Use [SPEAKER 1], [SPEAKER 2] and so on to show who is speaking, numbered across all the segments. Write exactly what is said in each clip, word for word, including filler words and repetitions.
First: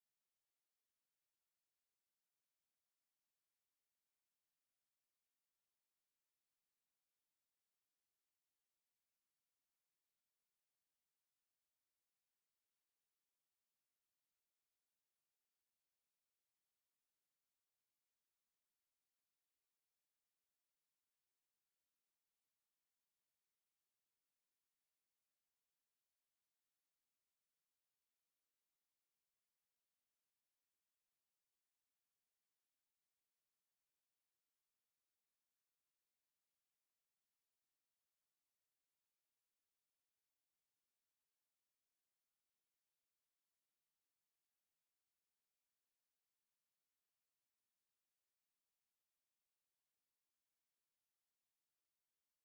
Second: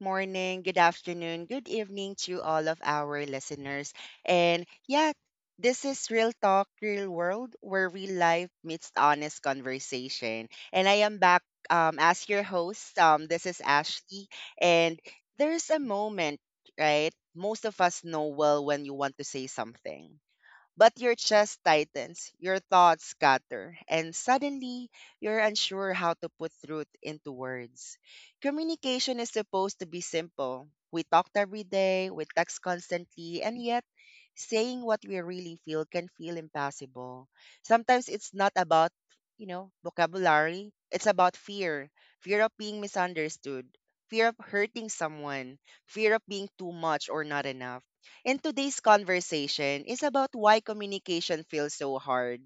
[SPEAKER 1] morning, good afternoon, good evening to all of our listeners. And yeah, this is Real Talk, Real World, where real life meets honest conversation. And I am back um, as your host. Um, this is Ashley. And there's a moment, right? Most of us know well when you want to say something. But your chest tightens, your thoughts scatter, and suddenly you're unsure how to put truth into words. Communication is supposed to be simple. We talked every day, we text constantly, and yet saying what we really feel can feel impossible. Sometimes it's not about, you know, vocabulary, it's about fear, fear of being misunderstood, fear of hurting someone, fear of being too much or not enough, and today's conversation is about why communication feels so hard,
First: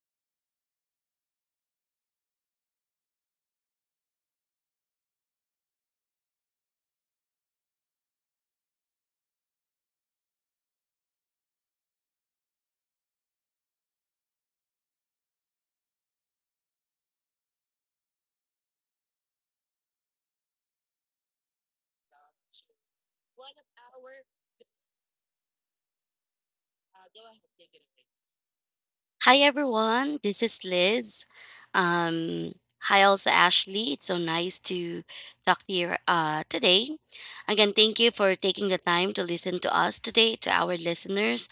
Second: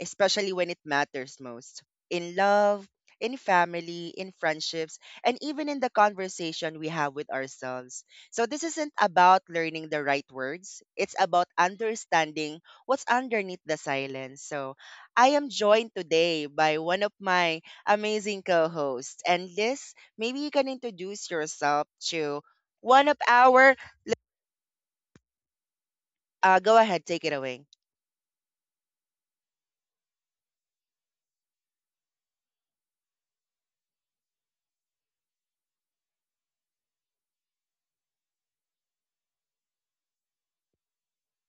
[SPEAKER 1] especially when it matters most, in love, in family, in friendships, and even in the conversation we have with ourselves. So, this isn't about learning the right words, it's about understanding what's underneath the silence. So, I am joined today by one of my amazing co hosts. And Liz, maybe you can introduce yourself to one of our uh, go ahead, take it away.
[SPEAKER 2] Hi everyone, this is Liz. Um, Hi also Ashley. It's so nice to talk to you uh, today. Again, thank you for taking the time to listen to us today, to our listeners.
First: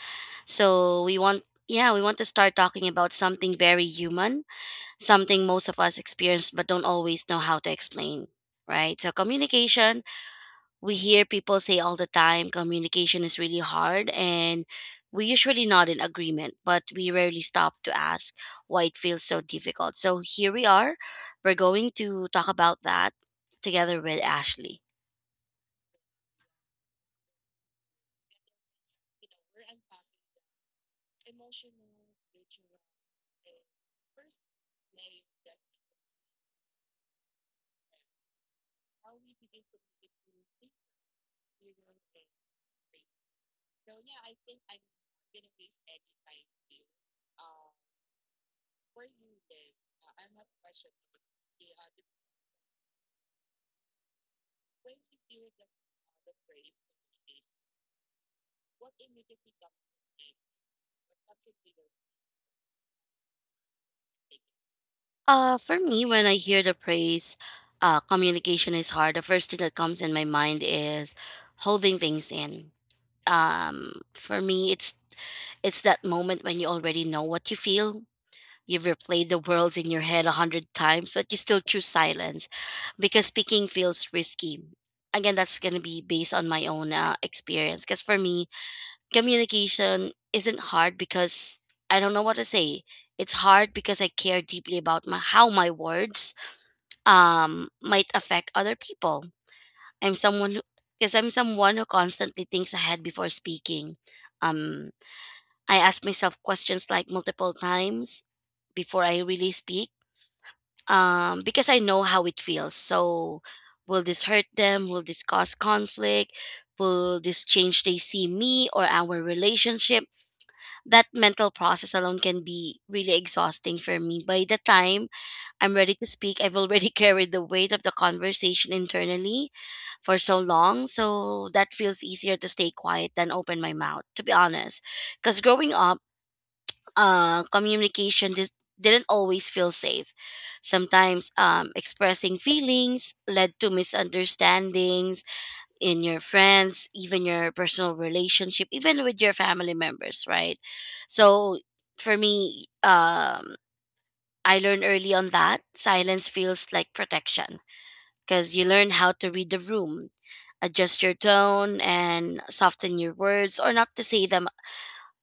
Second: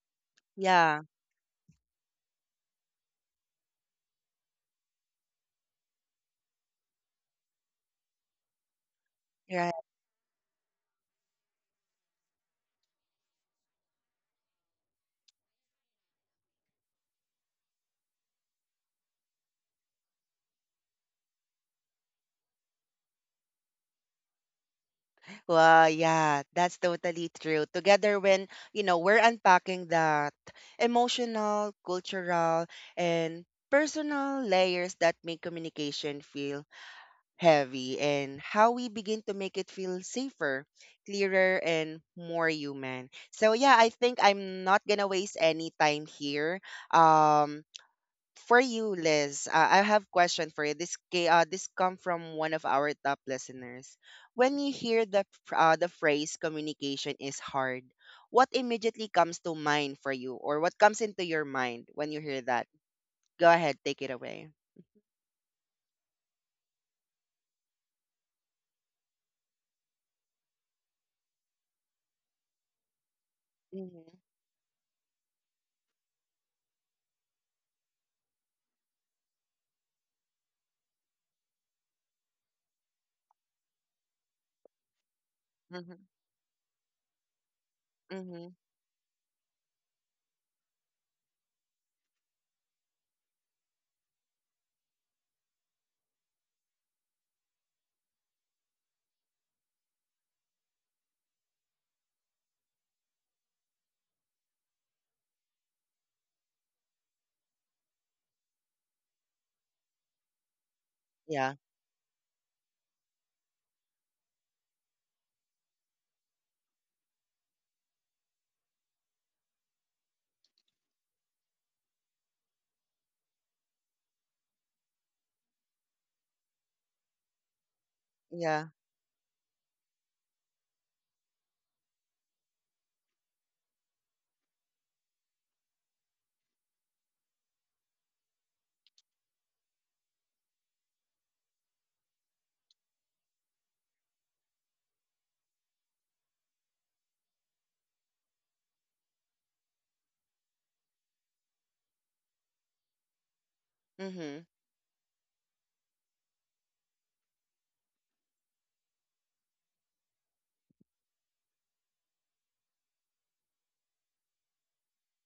[SPEAKER 1] Yeah,
[SPEAKER 2] So we want, yeah, we want to start talking about something very human, something most of us experience but don't always know how to explain, right? So
[SPEAKER 1] right.
[SPEAKER 2] communication we hear people say all the time communication is really hard, and we usually nod in agreement, but we rarely stop to ask why it feels so difficult. So here we are, we're going to talk about that together with Ashley.
[SPEAKER 1] Well, yeah, that's totally true. Together, when you know we're unpacking that emotional, cultural, and personal layers that make communication feel heavy, and how we begin to make it feel safer, clearer, and more human. So yeah, I think I'm not gonna waste any time here. Um, for you, Liz, uh, I have question for you. This ca- uh, this come from one of our top listeners. When you hear the ph- uh, the phrase communication is hard, what immediately comes to mind for you, or what comes into your mind when you hear that? Go ahead, take it away.
[SPEAKER 2] Uh for me, when I hear the phrase uh communication is hard, the first thing that comes in my mind is holding things in. Um
[SPEAKER 1] Mhm.
[SPEAKER 2] for me, it's it's that moment when you already know what you feel. You've replayed the worlds in your head a hundred times, but you still choose silence because speaking feels risky. Again, that's going to be
[SPEAKER 1] Mhm.
[SPEAKER 2] based on my own uh, experience. Because for me,
[SPEAKER 1] Mhm.
[SPEAKER 2] communication isn't hard because I don't know what to say. It's hard because I care deeply about my, how my words um, might affect other people. I'm someone who, because I'm someone who constantly thinks ahead before speaking. Um, I ask myself questions like multiple times before I really speak, um,
[SPEAKER 1] Yeah.
[SPEAKER 2] because I know how it feels. So, will this hurt them? Will this cause conflict? Will this change they see me or our relationship? That mental process alone can be really exhausting for me. By the time I'm ready to speak, I've already carried the weight of the
[SPEAKER 1] Yeah.
[SPEAKER 2] conversation internally for so long. So that feels easier to stay quiet than open my mouth, to be honest. Because growing up, uh, communication dis- didn't always feel safe. Sometimes um, expressing feelings led to misunderstandings in your friends, even your personal relationship, even with your family members, right? So for me, um,
[SPEAKER 1] Mhm.
[SPEAKER 2] I learned early on that silence feels like protection because you learn how to read the room, adjust your tone, and soften your words, or not to say them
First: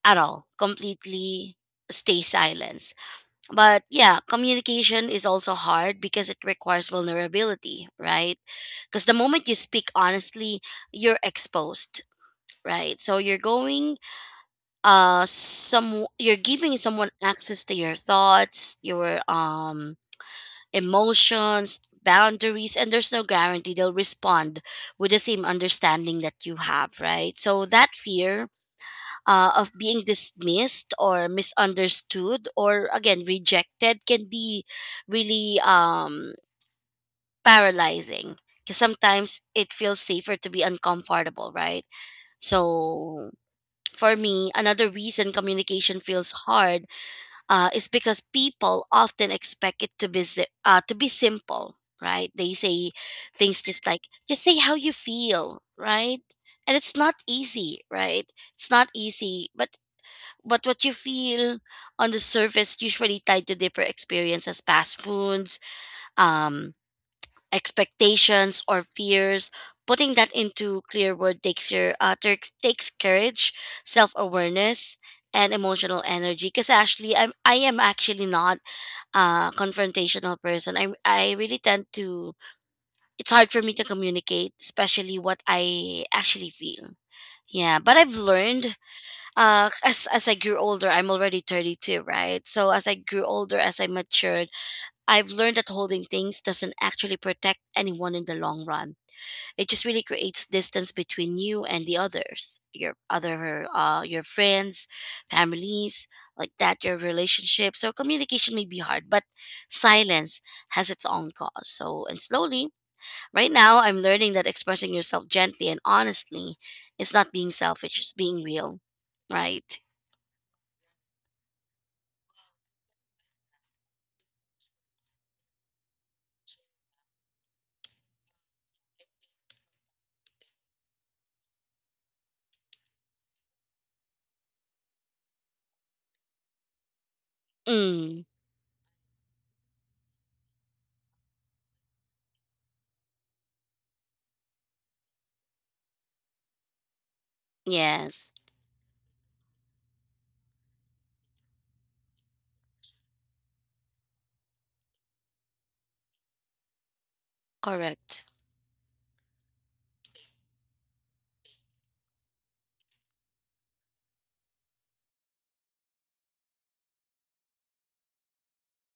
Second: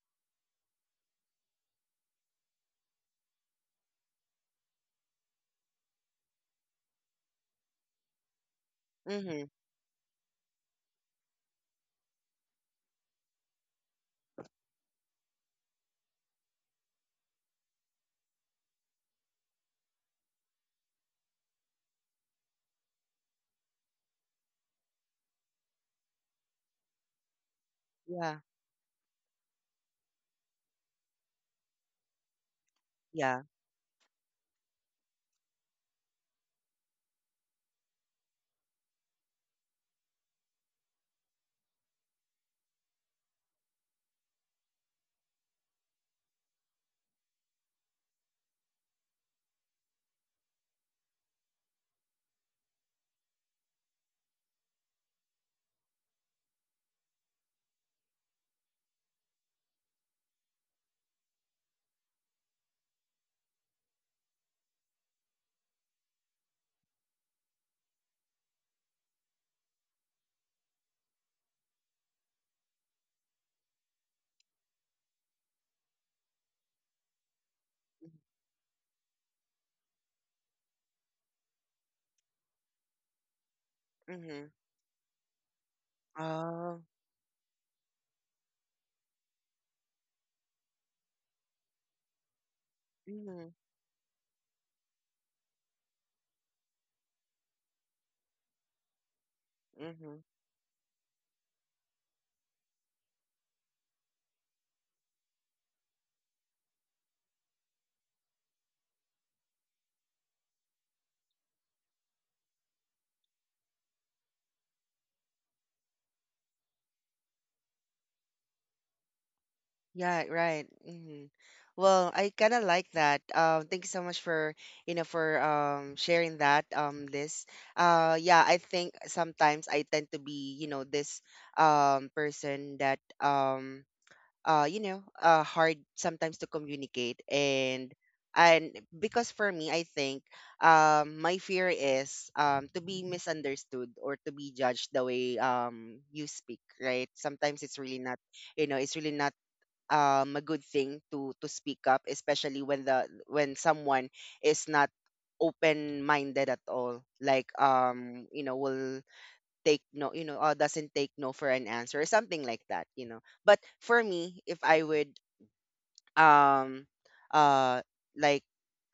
[SPEAKER 2] at all, completely stay silent. But yeah, communication is also hard because it requires vulnerability, right? Because the moment
[SPEAKER 1] Mhm.
[SPEAKER 2] you speak honestly, you're exposed, right? So you're going uh some you're giving someone access to your thoughts, your um emotions, boundaries, and there's no guarantee they'll respond with the same understanding that you have, right? So that
[SPEAKER 1] Yeah.
[SPEAKER 2] fear uh, of being dismissed or misunderstood or again
[SPEAKER 1] Yeah.
[SPEAKER 2] rejected can be really, um, paralyzing, because sometimes it feels safer to be uncomfortable, right? So for me, another reason communication feels hard uh, is because people often expect it to be si- uh, to be simple, right? They say things just like, just say how you feel, right? And it's not easy, right? It's not easy, but but what you feel on the surface usually tied to deeper experiences, past wounds, um, expectations, or fears. Putting that into clear word takes your uh, takes takes courage, self awareness, and emotional energy. Because actually, I'm I am
[SPEAKER 1] Mhm.
[SPEAKER 2] actually not a confrontational person. I I really tend to. It's hard for me to
[SPEAKER 1] Mhm.
[SPEAKER 2] communicate, especially what I actually
[SPEAKER 1] Oh.
[SPEAKER 2] feel. Yeah, but I've learned uh as as I grew older, I'm already thirty-two, right? So as I grew
[SPEAKER 1] Mhm.
[SPEAKER 2] older, as I matured, I've learned that holding things doesn't actually protect anyone in the long run. It just really
[SPEAKER 1] Mhm.
[SPEAKER 2] creates distance between you and the others, your other uh your friends, families, like that, your relationship. So communication may be hard, but silence has its own cause. So and slowly, right now I'm learning that expressing yourself gently and honestly is not being selfish, it's being real. Right.
[SPEAKER 1] Yeah, right. hmm Well, I kind of like that. Um, thank you so much for, you know, for um sharing that um Liz. Uh yeah, I think sometimes I tend to be, you know, this um person that um uh you know, uh hard sometimes to communicate and
[SPEAKER 2] Mm,
[SPEAKER 1] and because for me, I think um my fear is um to be misunderstood or to be judged the way um you speak, right? Sometimes it's really not
[SPEAKER 2] yes,
[SPEAKER 1] you know it's really not um a good thing to to speak up, especially when the when someone is not open minded at all, like
[SPEAKER 2] correct.
[SPEAKER 1] um you know will take no, you know, or doesn't take no for an answer or something like that, you know. But for me, if I would um uh like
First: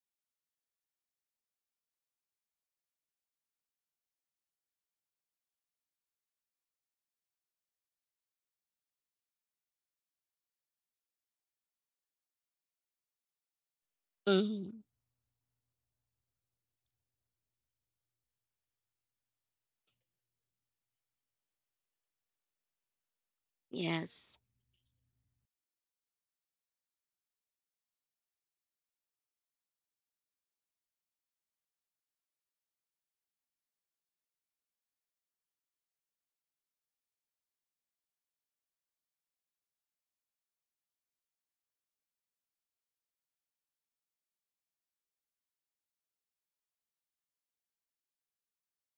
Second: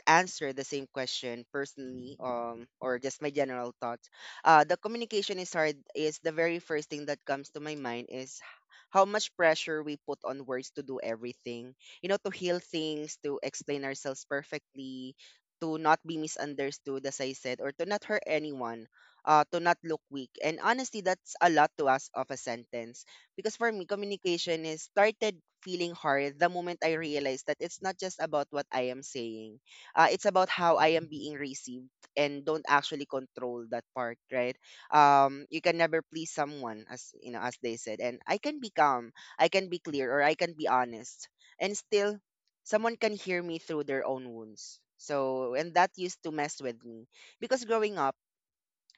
[SPEAKER 1] answer the same question personally, um, or just my general thoughts. Uh, the communication is hard is the very first thing that comes to my mind is how much pressure we put on words to do everything. You know, to heal things, to explain ourselves
[SPEAKER 2] Mm,
[SPEAKER 1] perfectly, to not be misunderstood, as I said, or to not hurt anyone. Uh, to not look weak. And honestly, that's a lot to ask of a sentence. Because for me,
[SPEAKER 2] yes,
[SPEAKER 1] communication is started feeling hard the moment I realized that it's not just about what I am saying. Uh, it's about how I am being received, and don't actually control that part, right? Um, you can never please someone, as you know, as they said. And I can be calm, I can be clear, or I can be honest, and still, someone can hear me through their own wounds. So, and that used to mess with me because growing up.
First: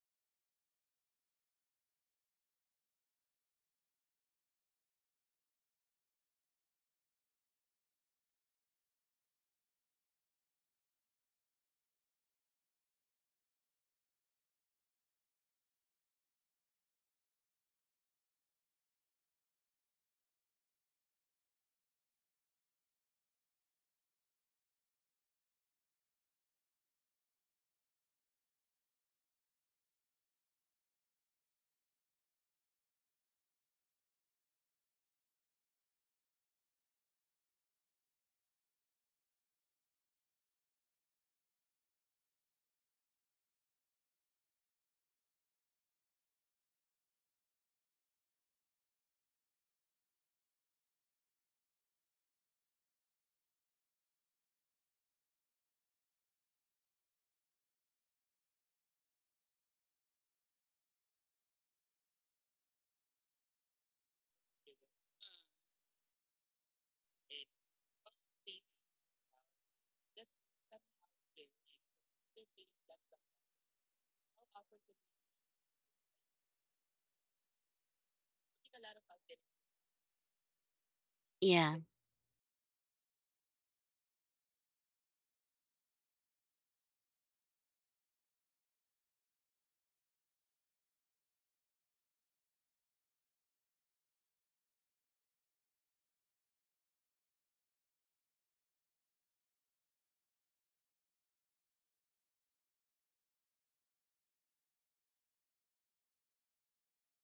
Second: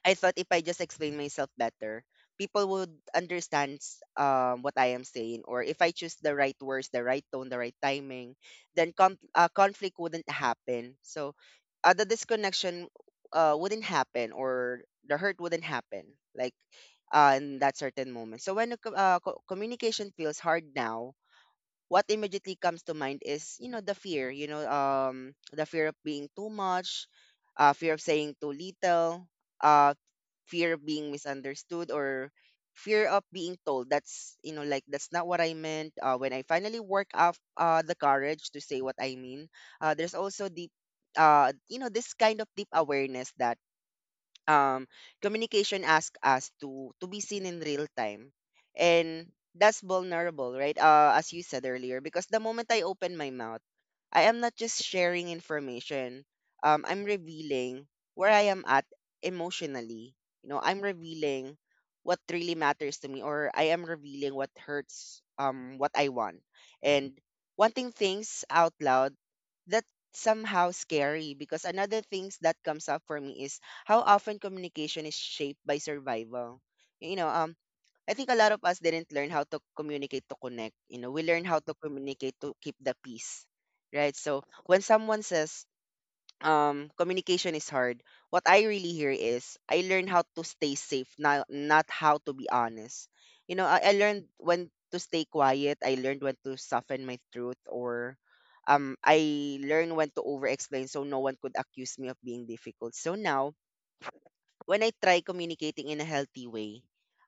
[SPEAKER 1] I thought if I just explain myself better, people would understand s- um, what I am saying. Or if I choose the right words, the right tone, the right timing, then com- uh, conflict wouldn't happen. So uh, the disconnection uh, wouldn't happen, or the hurt wouldn't happen, like uh, in that certain moment. So when the co- uh, co- communication feels hard now, what immediately comes to mind is, you know, the fear, you know, um, the fear of being too much, uh, fear of saying too little, uh, fear of being misunderstood, or fear of being told that's, you know, like that's not what I meant, uh, when I finally work up uh, the courage to say what I mean. Uh, there's also the uh, you know, this kind of deep awareness that um, communication asks us to to be seen in real time, and that's vulnerable, right? Uh, as you said earlier, because the moment I open my mouth, I am not just sharing information, um, I'm revealing where I am at emotionally. You know, I'm revealing what really matters to me, or I am revealing what hurts, um, what I want. And wanting things out loud, that somehow scary, because another things that comes up for me is how often communication is shaped by survival. You know, um, I think a lot of us didn't learn how to communicate to connect. You know, we learned how to
[SPEAKER 2] yeah.
[SPEAKER 1] communicate to keep the peace, right? So when someone says, um, communication is hard, what I really hear is, I learned how to stay safe, not, not how to be honest. You know, I, I learned when to stay quiet. I learned when to soften my truth, or um, I learned when to over explain so no one could accuse me of being difficult. So now when I try communicating in a healthy way,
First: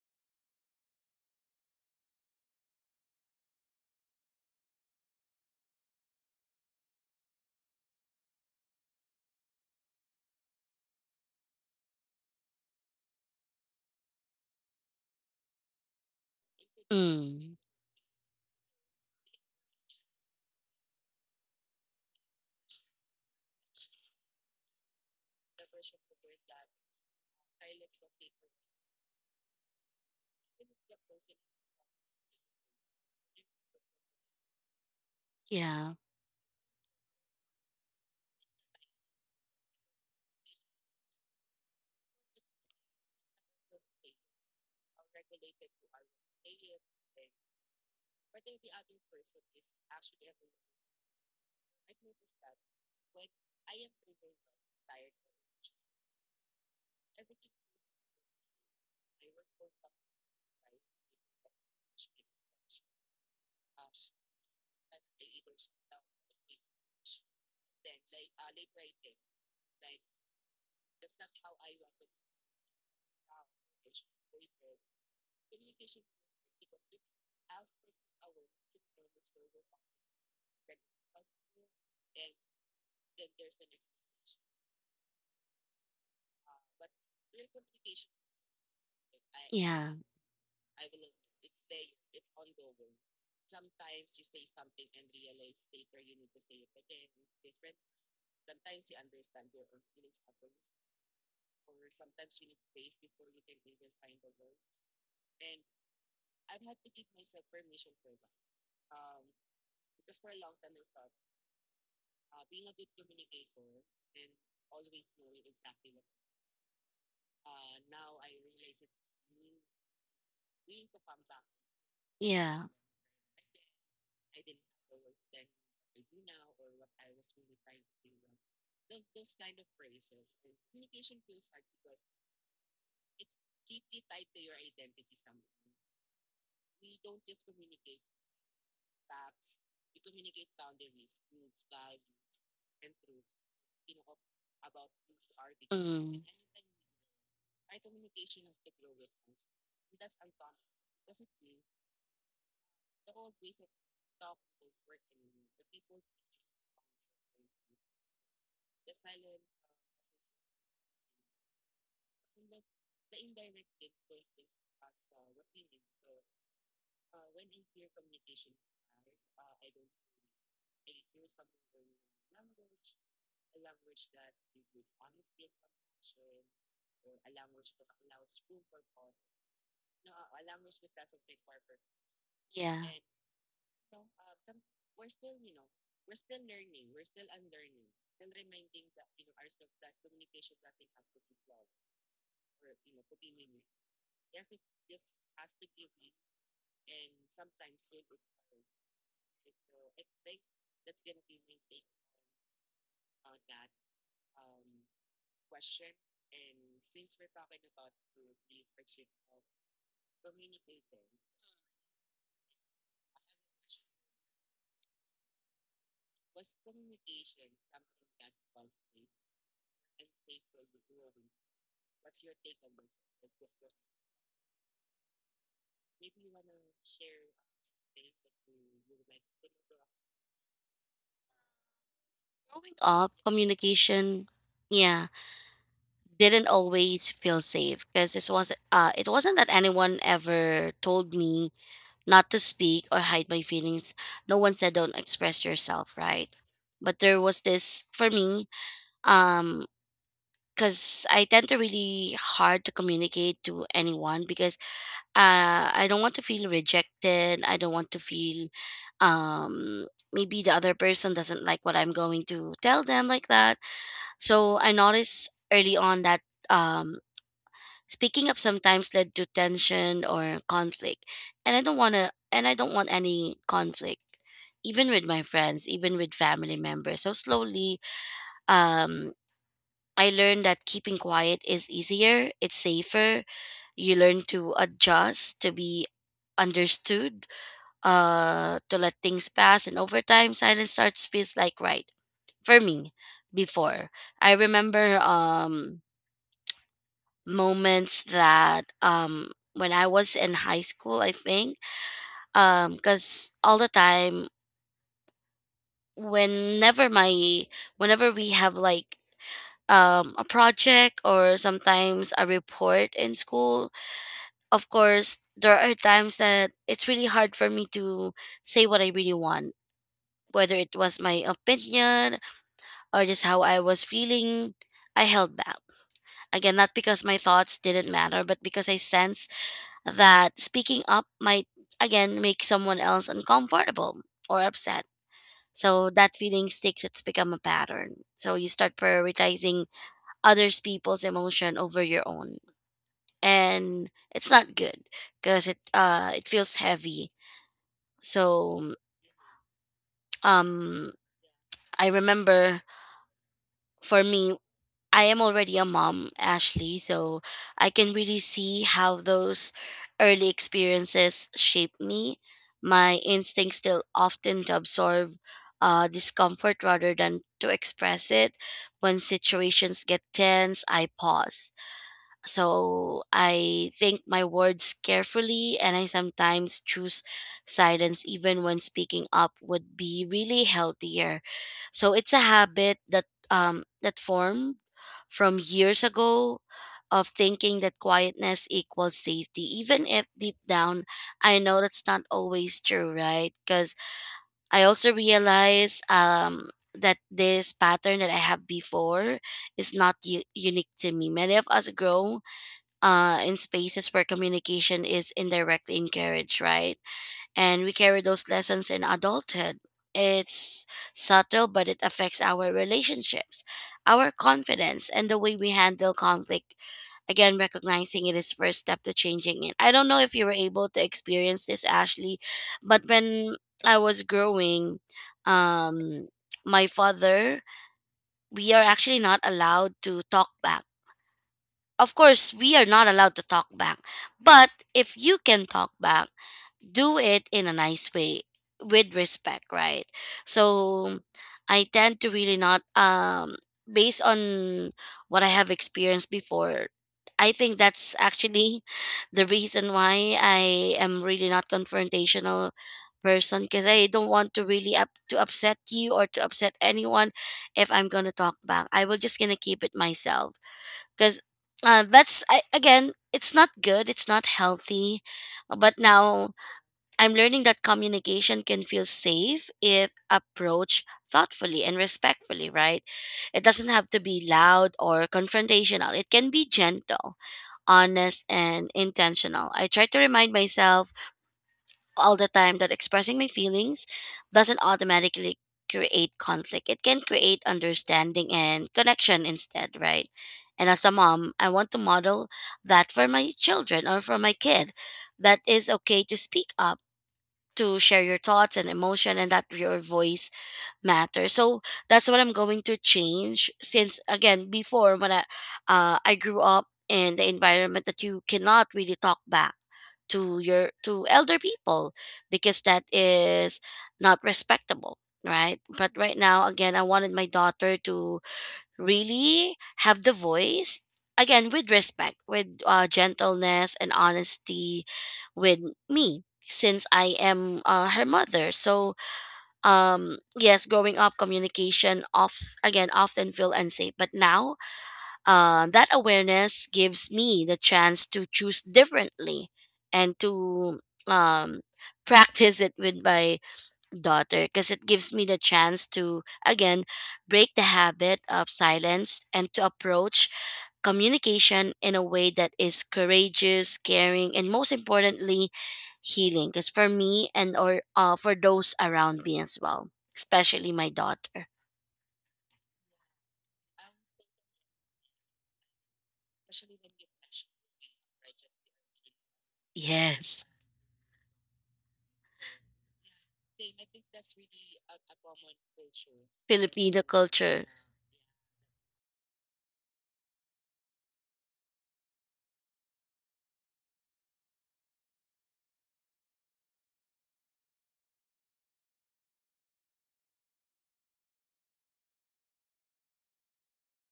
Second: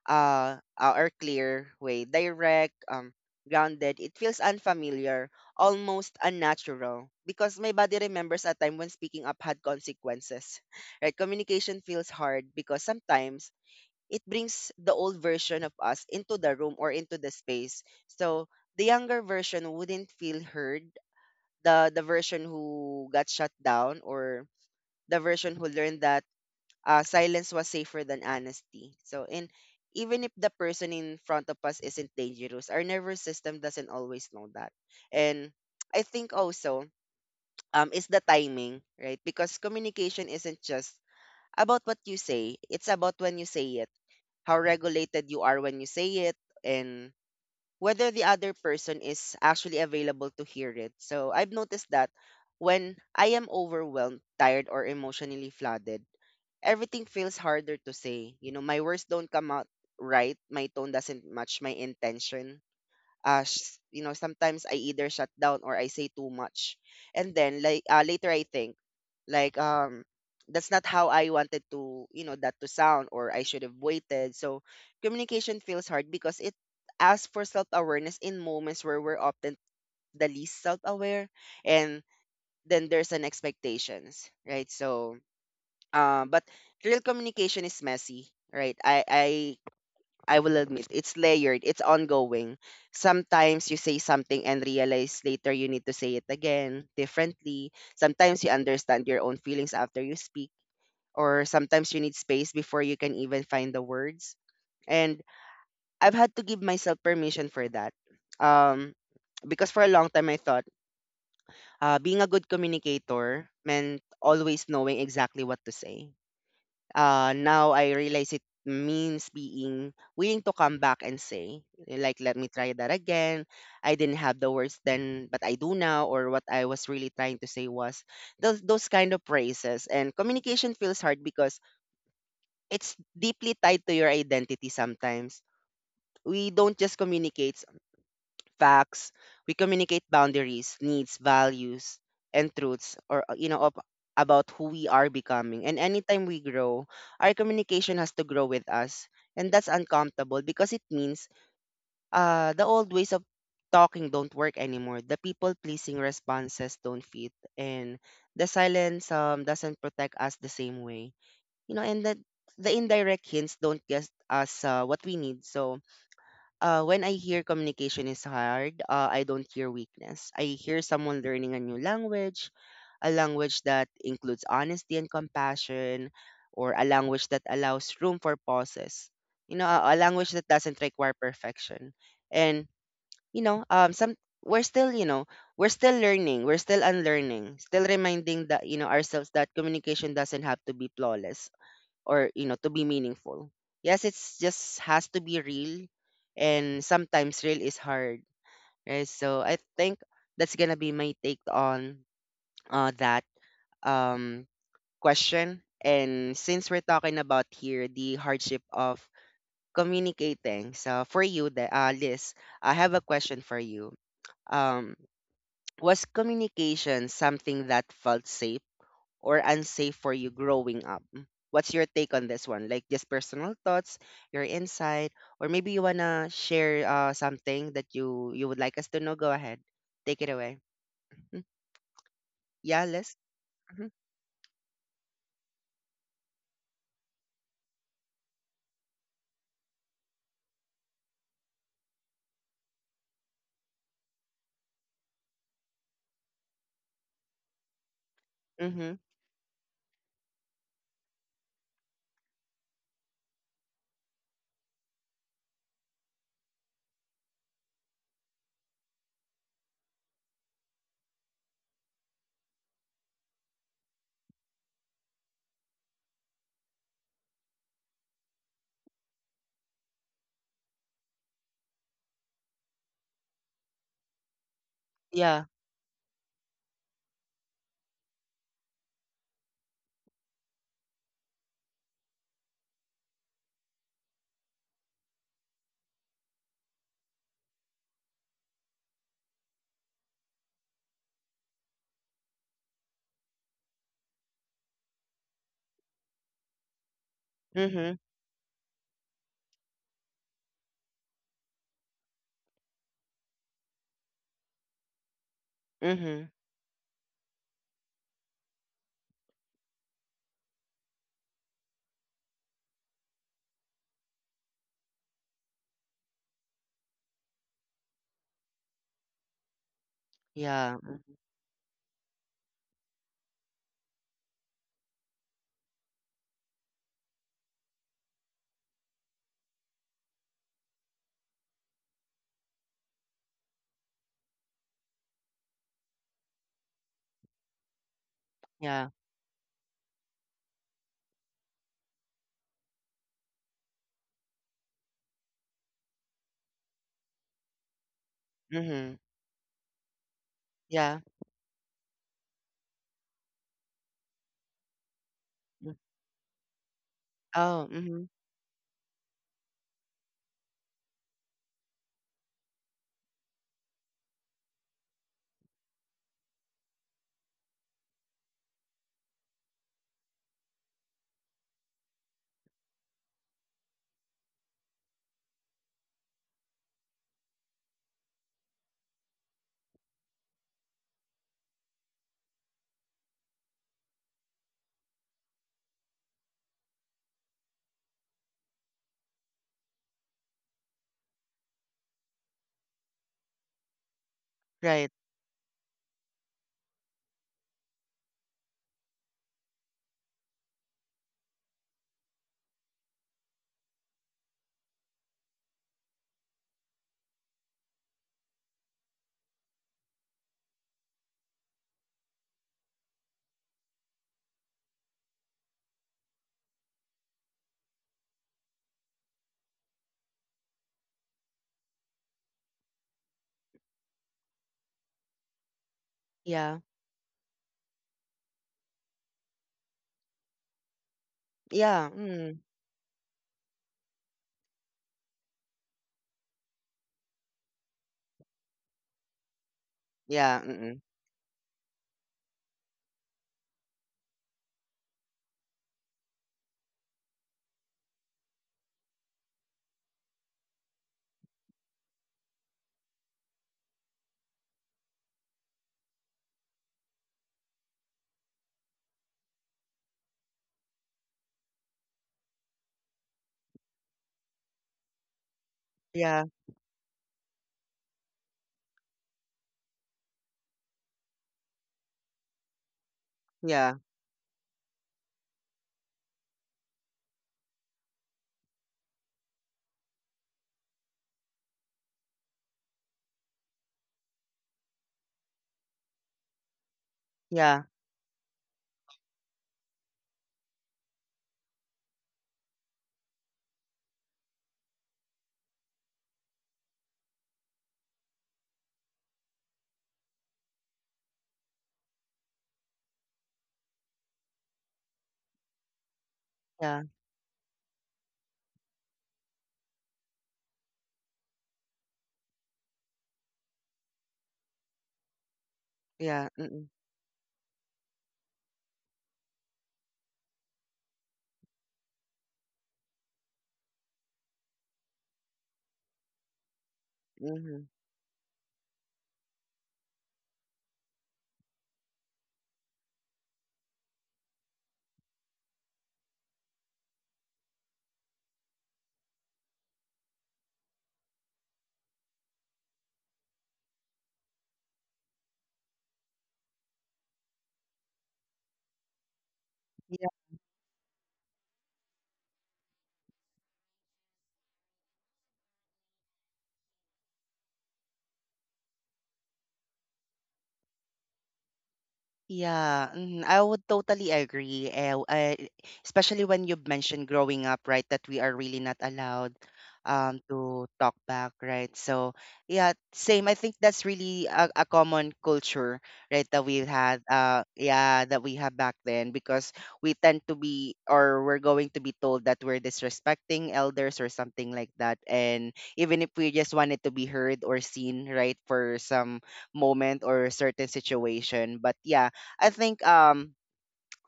[SPEAKER 1] uh, uh, or clear way, direct, um, grounded, it feels unfamiliar, almost unnatural, because my body remembers a time when speaking up had consequences. Right? Communication feels hard because sometimes it brings the old version of us into the room or into the
[SPEAKER 2] Mm,
[SPEAKER 1] space. So the younger version wouldn't feel heard. The the version who got shut down, or the version who learned that uh, silence was safer than honesty. So, and even if the person in front of us isn't dangerous, our nervous system doesn't always know that. And
[SPEAKER 2] yeah,
[SPEAKER 1] I think also um, is the timing, right? Because communication isn't just about what you say, it's about when you say it, how regulated you are when you say it, and whether the other person is actually available to hear it. So I've noticed that when I am overwhelmed, tired, or emotionally flooded, everything feels harder to say. You know, my words don't come out right. My tone doesn't match my intention. Uh, sh- you know, sometimes I either shut down or I say too much. And then like uh, later I think like um that's not how I wanted to, you know, that to sound, or I should have waited. So communication feels hard because it asks for self-awareness in moments where we're often the least self-aware, and then there's an expectations, right? So um, but real communication is messy, right? I I
[SPEAKER 2] yeah,
[SPEAKER 1] I will admit it's layered, it's ongoing. Sometimes you say something and realize later you need to say it again differently. Sometimes you understand your own feelings after you speak, or sometimes you need space before you can even find the words. And I've had to give myself permission for that. Um, because for a long time I thought uh, being a good communicator meant always knowing exactly what to say. Uh, now I realize it means being willing to come back and say, like, let me
[SPEAKER 2] yeah.
[SPEAKER 1] try that again. I didn't have the words then, but I do now. Or what I was really trying to say was those, those kind of praises. And communication feels hard because it's deeply tied to your identity sometimes. We don't just communicate facts. We communicate boundaries, needs, values, and truths, or uh, you know, of, about who we are becoming. And
[SPEAKER 2] Mm,
[SPEAKER 1] anytime we grow, our communication has to grow with us, and that's uncomfortable because it means uh, the old ways of talking don't work anymore. The people pleasing responses don't fit, and the silence um, doesn't protect us the same way. You know, and that the indirect hints don't get us uh, what we need. So uh, when I hear communication is hard, uh, I don't hear weakness. I hear someone learning a new language, a language that includes honesty and compassion, or a language that allows room for pauses. You know, a, a language that doesn't require perfection. And
[SPEAKER 2] yeah.
[SPEAKER 1] you know, um, some we're still, you know, we're still learning. We're still unlearning. Still reminding that you know ourselves that communication doesn't have to be flawless, or you know to be meaningful, yes it's just has to be real. And sometimes real is hard, right? So I think that's gonna be my take on uh, that um, question. And since we're talking about here the hardship of communicating, so for you the uh, Liz, I have a question for you. Um, was communication something that felt safe or unsafe for you growing up? What's your take on this one? Like just personal thoughts, your insight, or maybe you wanna share uh, something that you you would like us to know. Go ahead, take it away. Mm,
[SPEAKER 2] Growing
[SPEAKER 1] yeah,
[SPEAKER 2] up,
[SPEAKER 1] Liz. Mm-hmm.
[SPEAKER 2] communication, yeah, didn't always feel safe, because this was uh, it wasn't that anyone ever told me not to speak or hide my feelings. No one said don't express yourself, right? But there was this for me.
[SPEAKER 1] Mm-hmm.
[SPEAKER 2] Um, because I tend to really hard to communicate to anyone, because uh, I don't want to feel rejected. I don't want to feel, um, maybe the other person doesn't like what I'm going to tell them like that. So I noticed early on that, um, speaking up sometimes led to tension or conflict, and I don't want to, and I don't want any conflict even with my
[SPEAKER 1] Yeah.
[SPEAKER 2] friends, even with family members. So slowly um I learned that keeping quiet is easier, it's safer. You learn to adjust, to be understood, uh, to let things pass. And over time, silence starts feels like right for me. Before, I remember um,
[SPEAKER 1] Mm-hmm.
[SPEAKER 2] moments that um, when I was in high school, I think, because all the time,
[SPEAKER 1] Mm-hmm.
[SPEAKER 2] whenever my whenever we have like um, a project or sometimes a report in school, of course, there are times that it's really hard for me to say what I really want, whether it
[SPEAKER 1] Yeah.
[SPEAKER 2] was my opinion or just how I was feeling. I held back. Again, not because my thoughts didn't matter, but because I sense that speaking up might, again, make someone else uncomfortable or upset. So that feeling sticks, it's become a pattern. So you start
[SPEAKER 1] Yeah.
[SPEAKER 2] prioritizing others people's emotion over your own. And it's not good because it uh it feels heavy. So
[SPEAKER 1] Mm-hmm.
[SPEAKER 2] um
[SPEAKER 1] Yeah.
[SPEAKER 2] I remember, for me, I am already a
[SPEAKER 1] Mm.
[SPEAKER 2] mom, Ashley, so I
[SPEAKER 1] Oh.
[SPEAKER 2] can
[SPEAKER 1] Mm-hmm.
[SPEAKER 2] really see how those early experiences shape me. My instincts still often to absorb uh, discomfort rather than to express it. When situations get tense, I pause. So I think my words carefully, and I sometimes choose silence even when speaking up would be really healthier. So it's a habit that um that formed from years ago of thinking that quietness equals safety, even if deep down I know that's not always true, right? Because I also
[SPEAKER 1] Right.
[SPEAKER 2] realize um that this pattern that I have before is not u- unique to me. Many of us grow uh, in spaces where communication is indirectly encouraged, right? And we carry those lessons in adulthood. It's subtle, but it affects our relationships, our confidence, and the way we handle conflict. Again, recognizing it is first step to changing it. I don't know if you were able to experience this, Ashley, but when I was growing, um,
[SPEAKER 1] Yeah.
[SPEAKER 2] my father, we are actually not allowed to talk back.
[SPEAKER 1] Yeah.
[SPEAKER 2] Of course,
[SPEAKER 1] Mm.
[SPEAKER 2] we are not allowed to talk back. But if you can talk back, do it in a nice way with respect, right?
[SPEAKER 1] Yeah. Mm-mm.
[SPEAKER 2] So I tend to really not um based on what I have experienced before. I think that's actually the reason why I am really not confrontational person, because I don't want to really up to upset you or to upset anyone. If I'm gonna talk back, I will just gonna keep it myself, because uh, that's I, again, it's not good, it's not healthy. But
[SPEAKER 1] Yeah.
[SPEAKER 2] now I'm learning that communication can feel safe if approached thoughtfully and respectfully, right? It doesn't
[SPEAKER 1] Yeah.
[SPEAKER 2] have to be loud or confrontational, it can be gentle, honest and intentional. I try to remind myself all the time that expressing my feelings doesn't automatically create conflict. It can create
[SPEAKER 1] Yeah.
[SPEAKER 2] understanding and connection instead, right? And as a mom, I want to model that for my children or for my kid. That is okay to speak up, to share your thoughts and emotion, and that your voice matter. So that's what I'm going to change, since again, before, when I uh, I grew up
[SPEAKER 1] Yeah.
[SPEAKER 2] in the environment that you cannot really talk back to your to elder people, because that is not respectable, right? But right
[SPEAKER 1] Yeah.
[SPEAKER 2] now,
[SPEAKER 1] Mm-mm.
[SPEAKER 2] again, I wanted my daughter to really have the voice, again with respect, with uh, gentleness and honesty with me, since I am
[SPEAKER 1] Mm-hmm.
[SPEAKER 2] uh, her mother. So um yes, growing up, communication of again often feel unsafe, but now uh, that awareness gives me the chance to choose differently and to um practice it with my daughter, because it gives me the chance to again break the habit of silence and to approach communication in a way that is courageous, caring, and most importantly, healing, because for me and or uh, for those around me as well, especially my daughter.
[SPEAKER 1] Yeah, mhm, I would totally agree. Eh, w- eh, especially when you've mentioned growing up, right, that we are really not allowed um,
[SPEAKER 2] Yes.
[SPEAKER 1] to talk back, right? So, yeah, same. I think that's really a, a common culture, right, that we've
[SPEAKER 2] Filipino
[SPEAKER 1] had, uh,
[SPEAKER 2] culture.
[SPEAKER 1] yeah, that we have back then because we tend to be, or we're going to be told that we're disrespecting elders or something like that. And even if we just wanted to be heard or seen, right, for some moment or certain situation, but yeah, I think um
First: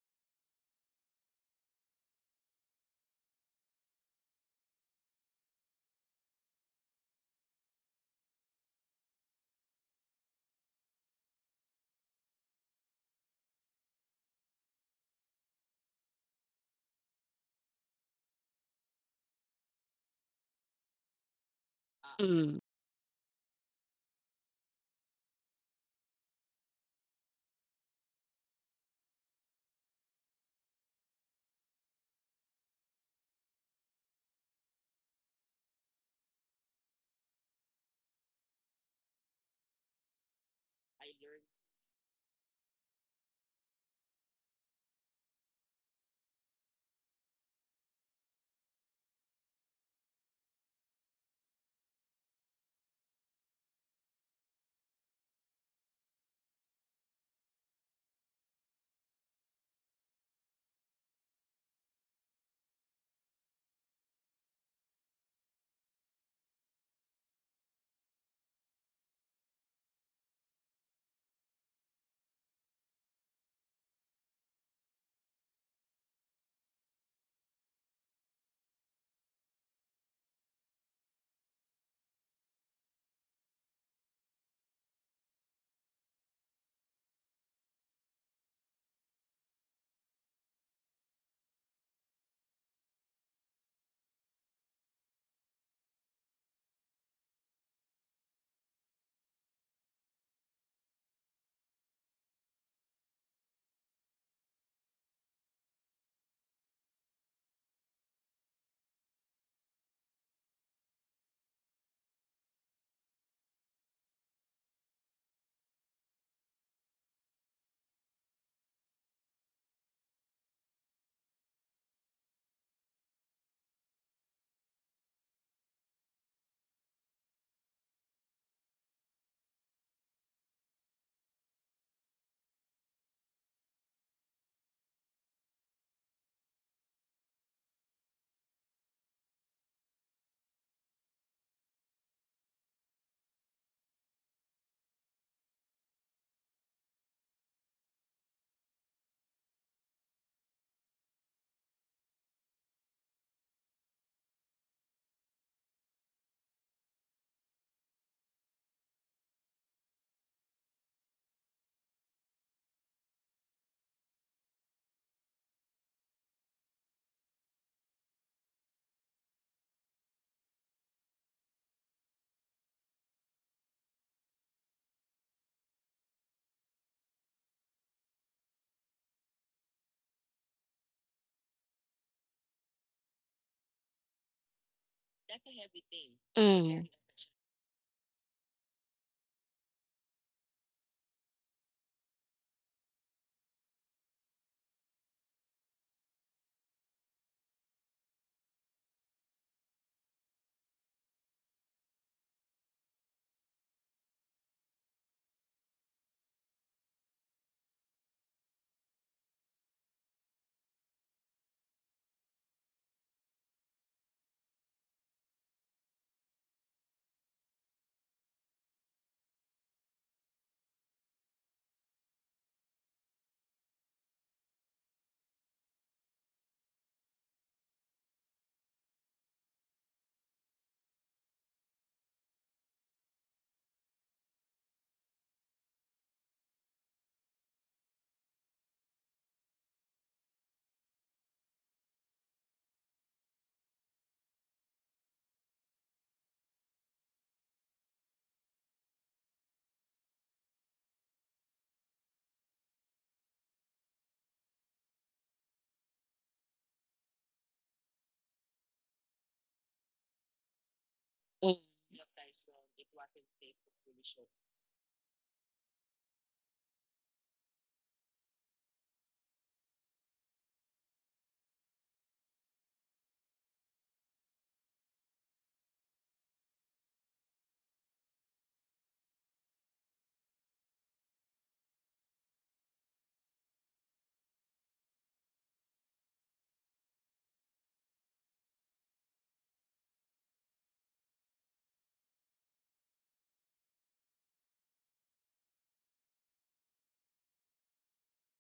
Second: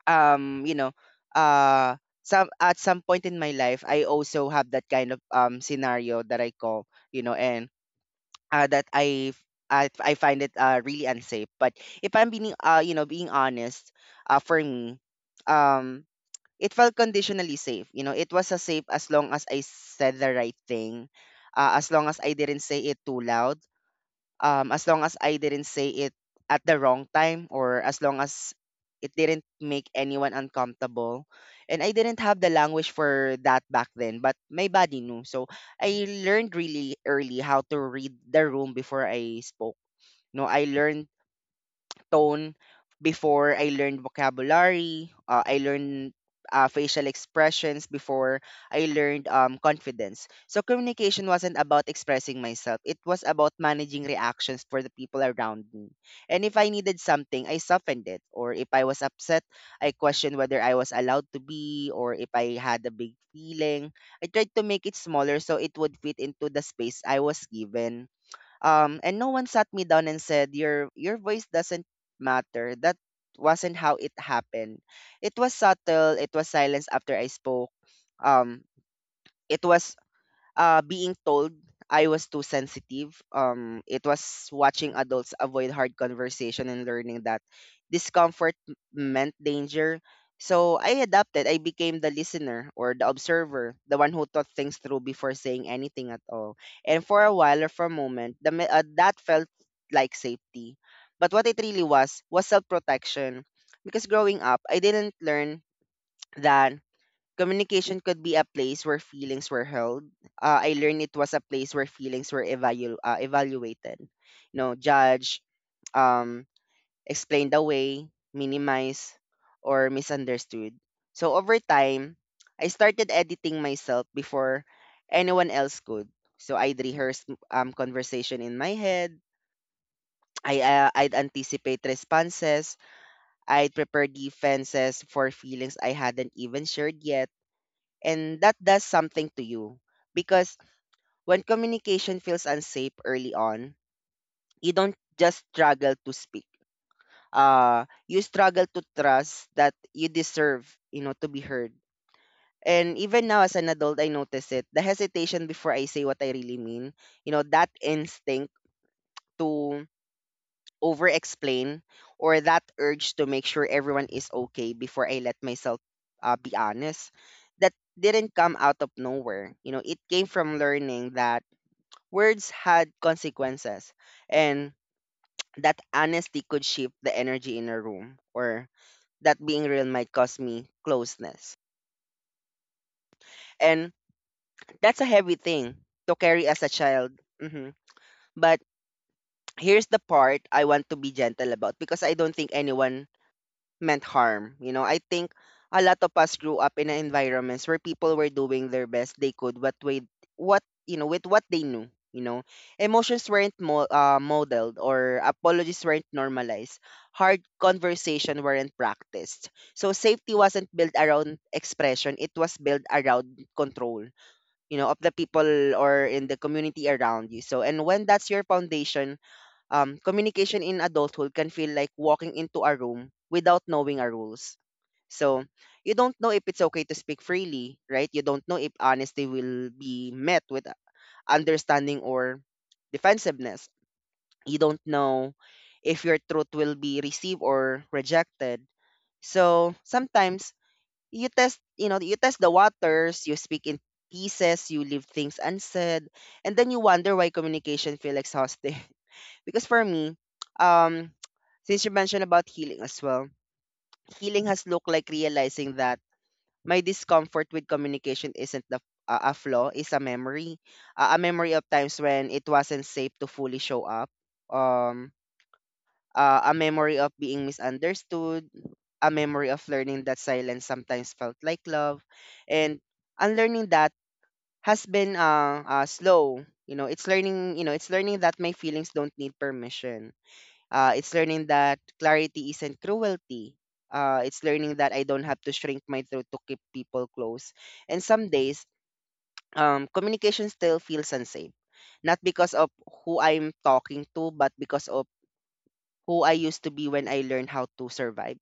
[SPEAKER 1] um you know uh some at some point in my life I also have that kind of um scenario that I call you know and uh, that I f- I, I find it uh, really unsafe. But if I'm being uh you know being honest, uh, for me, um it felt conditionally safe. You know, it was as safe as long as I said the right thing, uh, as long as I
[SPEAKER 2] Mm,
[SPEAKER 1] didn't say it too loud, um, as long as I didn't say it at the wrong time, or as long as it didn't make anyone uncomfortable. And I didn't have the language for that back then, but my body knew. So I learned really early how to read the room before I spoke. No, I learned tone before I learned vocabulary. Uh, I learned uh, facial expressions before I learned um, confidence. So communication wasn't about expressing myself. It was about managing reactions for the people around me. And if I needed something, I softened it. Or if I was upset, I questioned whether I was allowed to be, or if I had a big feeling. I tried to make it smaller so it would fit into the space I was given. Um and no one sat me down and said your your voice doesn't matter. That wasn't how it happened. It was subtle. It was silence after I spoke. um it was uh, being told I was too sensitive. Um, it was watching adults avoid hard conversation and learning that discomfort m- meant danger. So I adapted. I became the listener or the observer, the one who thought things through before saying anything at all. And for a while, or for a moment, the, me- uh, that felt like safety. But what it really was was self protection. Because growing up, I didn't learn that communication could be a place where feelings were held. Uh, I learned it was a place where feelings were evalu- uh, evaluated. You know, judged, um, explained away, minimized, or misunderstood. So over time, I started editing myself before anyone else could. So I'd rehearse um, conversation in my head. I, uh, I'd anticipate responses. I'd prepare defenses for feelings I hadn't even shared yet, and that does something to you. Because when communication feels unsafe early on, you don't just struggle to speak, uh you struggle to trust that you deserve, you know, to be heard. And even now as an adult, I notice it, the hesitation before I say what I really mean, you know, that instinct to over explain, or that urge to make sure everyone is okay before I let myself uh, be honest. That didn't come out of nowhere. You know, it came from learning that words had consequences, and that honesty could shift the energy in a room, or that being real might cause me closeness. And that's a heavy thing to carry as a
[SPEAKER 2] mm,
[SPEAKER 1] child. Hmm. But here's the part I want to be gentle about, because I don't think anyone meant harm. You know, I think a lot of us grew up in environments where people were doing their best they could what with what you know with what they knew. You know, emotions weren't mo- uh, modeled, or apologies weren't normalized. Hard conversation weren't practiced. So safety wasn't built around expression. It was built around control. You know, of the people or in the community around you. So, and when that's your foundation, um, communication in adulthood can feel like walking into a room without knowing our rules. So you don't know if it's okay to speak freely, right? You don't know if honesty will be met with understanding or defensiveness. You don't know if your truth will be received or rejected. So sometimes you test, you know, you test the waters, you speak in pieces, you leave things unsaid, and then you wonder why communication feels exhausting. Because for me, um, since you mentioned about healing as well, healing has looked like realizing that my discomfort with communication isn't the, uh, a flaw, it's a memory. Uh, a memory
[SPEAKER 2] mm.
[SPEAKER 1] of times when it wasn't safe to fully show up. Um, uh, a memory of being misunderstood. A memory of learning that silence sometimes felt like love. And unlearning that has been uh, uh slow. You know, it's learning, you know, it's learning that my feelings don't need permission. Uh, it's learning that clarity isn't cruelty. Uh, it's learning that I don't have to shrink my throat to keep people close. And some days, um, communication still feels unsafe, not because of who I'm talking to, but because of who I used to be when I learned how to survive.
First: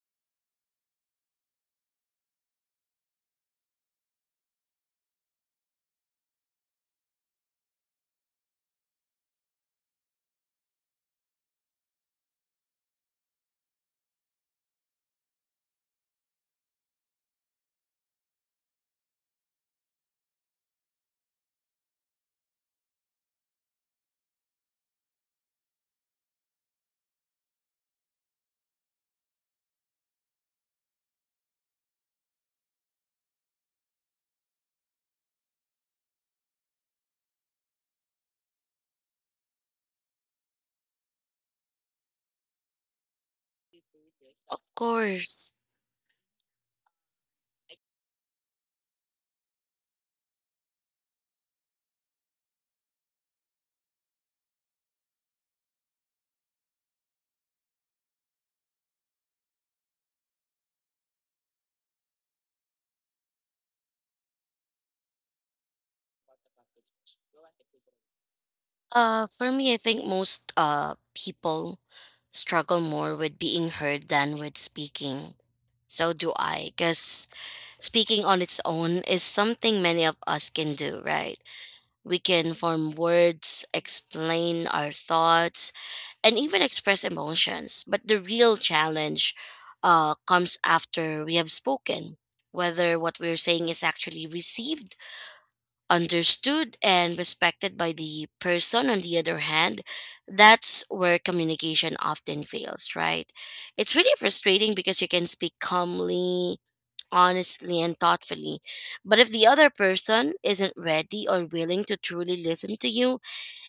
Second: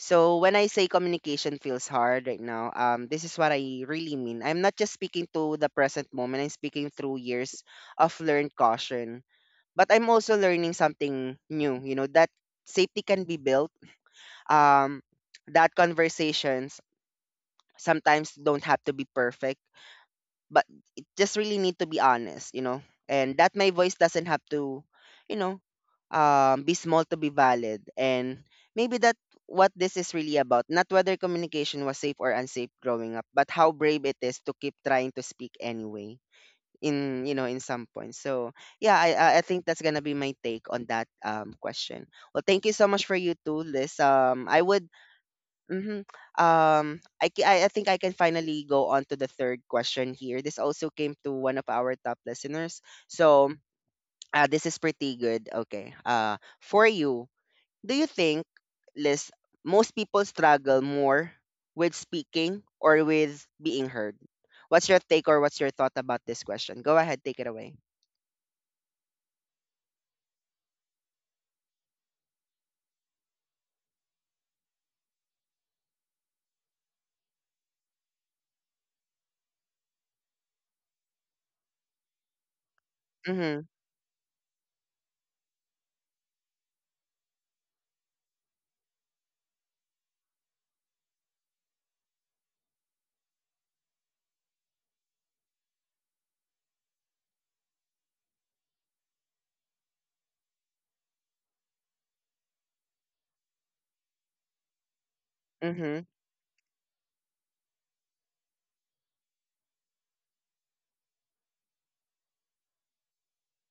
[SPEAKER 1] So when I say communication feels hard right now, um, this is what I really mean. I'm not just speaking to the present moment. I'm speaking through years of learned caution, but I'm also learning something new, you know, that safety can be built. Um, that conversations sometimes don't have to be perfect, but it just really need to be honest, you know, and that my voice doesn't have to, you know, um, be small to be valid. And maybe that what this is really about, not whether communication was safe or unsafe growing up, but how brave it is to keep trying to speak anyway in, you know in some points. So yeah, i i I think that's gonna be my take on that um question. Well, thank you so much for you too, Liz. um I
[SPEAKER 2] Of
[SPEAKER 1] would.
[SPEAKER 2] course.
[SPEAKER 1] Mhm. Um, I, ca- I i think I can finally go on to the third question here. This also came to one of our top listeners. So, uh, this is pretty good. Okay, uh, for you, do you think, Liz, most people struggle more with speaking or with being heard? What's your take, or what's your thought about this question? Go ahead, take it away.
[SPEAKER 2] Uh, for me, I think most uh people struggle more with being heard than with speaking. So do I, because speaking on its own is something many of us can do, right? We can form
[SPEAKER 1] Mhm.
[SPEAKER 2] words, explain our thoughts, and even express emotions. But the real challenge uh, comes after we have spoken, whether what we're saying is actually received, understood, and respected by the person on the other hand. That's where communication often fails, right? It's really frustrating because you can speak
[SPEAKER 1] Mhm.
[SPEAKER 2] calmly, honestly, and thoughtfully, but if the other person isn't ready or willing to truly listen to you,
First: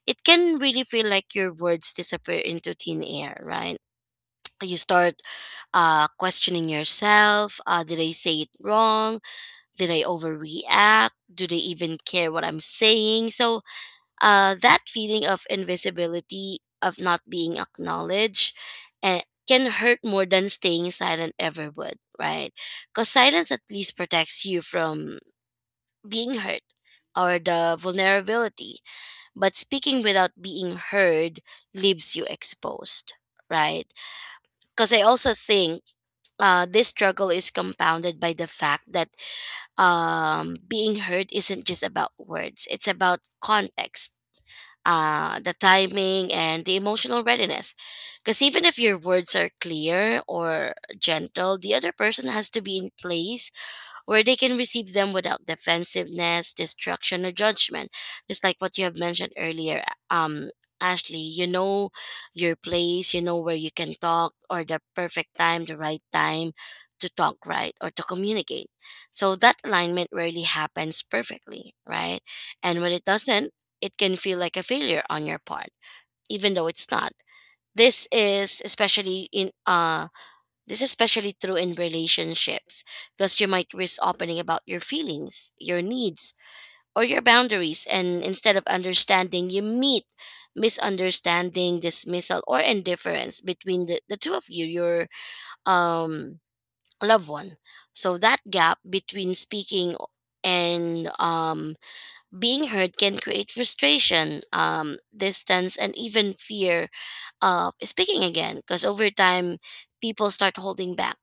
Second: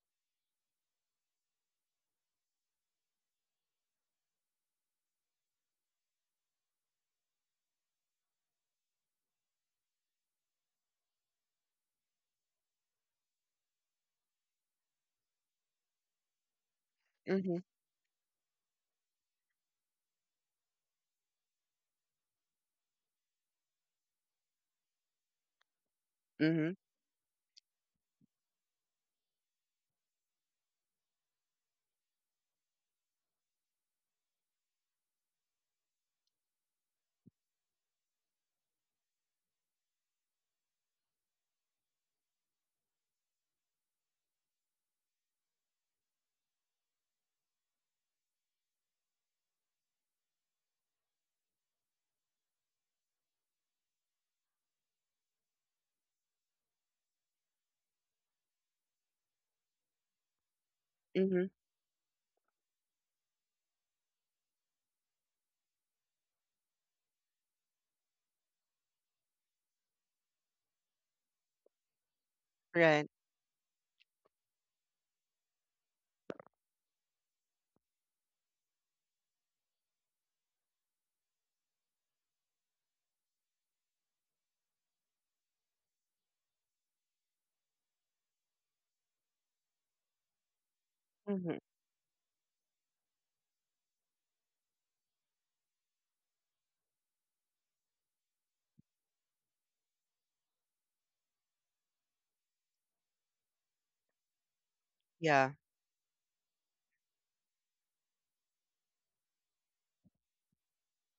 [SPEAKER 2] it can really feel like your words disappear into thin air, right? You start uh, questioning yourself. Uh, did I say it wrong? Did I overreact? Do they even care what I'm saying? So, uh, that feeling of invisibility, of not
[SPEAKER 1] Mhm.
[SPEAKER 2] being acknowledged, eh, can hurt more than staying silent ever would, right? Because silence at least protects you from being hurt
[SPEAKER 1] Mhm.
[SPEAKER 2] or the vulnerability. But speaking without being heard leaves you exposed, right? Because I also think uh, this struggle is compounded by the fact that um, being heard isn't just about words, it's about context, uh, the timing, and the emotional readiness. Because even if your words are clear or gentle, the other person has to be in place where they can receive them without defensiveness, destruction, or judgment. Just like what you have mentioned earlier, um, Ashley, you
[SPEAKER 1] Mhm.
[SPEAKER 2] know your place, you know where you can talk, or the perfect time, the right time to talk, right, or to communicate. So that alignment rarely happens perfectly, right? And when it
[SPEAKER 1] Right.
[SPEAKER 2] doesn't, it can feel like a failure on your part, even though it's not. This is especially in uh this is especially true in relationships, because you might risk opening about your feelings, your needs, or your boundaries, and instead of understanding, you meet
[SPEAKER 1] Mhm.
[SPEAKER 2] misunderstanding, dismissal, or indifference between the, the two of you, your um, loved one. So that gap between speaking and um, being heard can create frustration, um,
[SPEAKER 1] Yeah.
[SPEAKER 2] distance, and even fear of speaking again. Because over time, people start holding back,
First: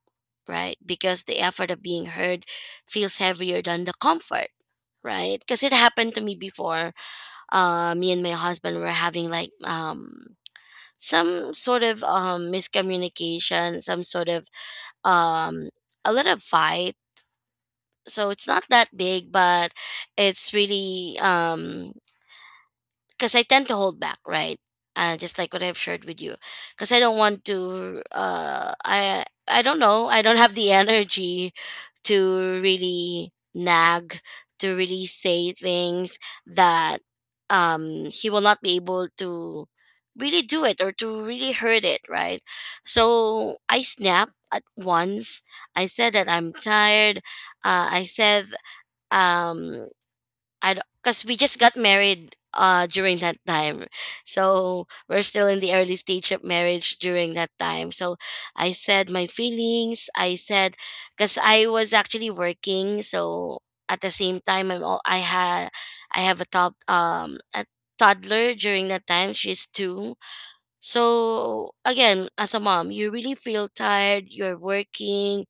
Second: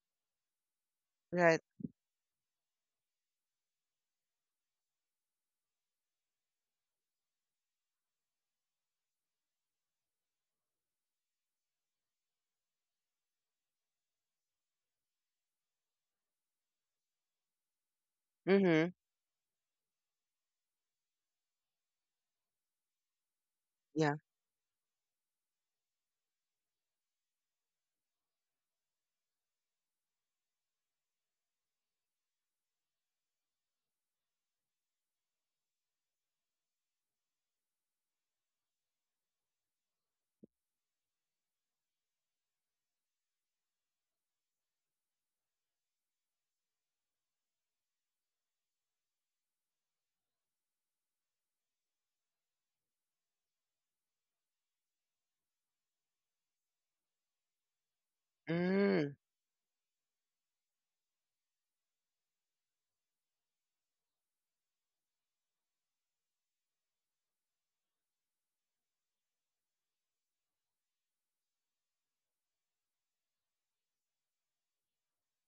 [SPEAKER 2] right? Because the
[SPEAKER 1] Right.
[SPEAKER 2] effort of being heard feels heavier than the comfort, right? Because it happened to me before. Uh, me and my husband were having like um, some sort of um, miscommunication, some sort of um, a little fight. So it's not
[SPEAKER 1] Mhm.
[SPEAKER 2] that big, but it's really um because I tend to hold
[SPEAKER 1] Yeah.
[SPEAKER 2] back, right? Uh, just like what I've shared with you, because I don't want to. Uh, I I don't know. I don't have the energy to really nag, to really say things that um he will not be able to really do it or to really hurt it, right? So I snap at once. I said that I'm tired. Uh, I said um I because we just got married uh during that time, so we're still in the early stage of marriage during that time, so I said
[SPEAKER 1] Mm.
[SPEAKER 2] my feelings. I said Because I was actually working, so at the same time I'm, al- i had i have a top um a toddler during that time. She's two. So again, as a mom, you really feel tired. You're working,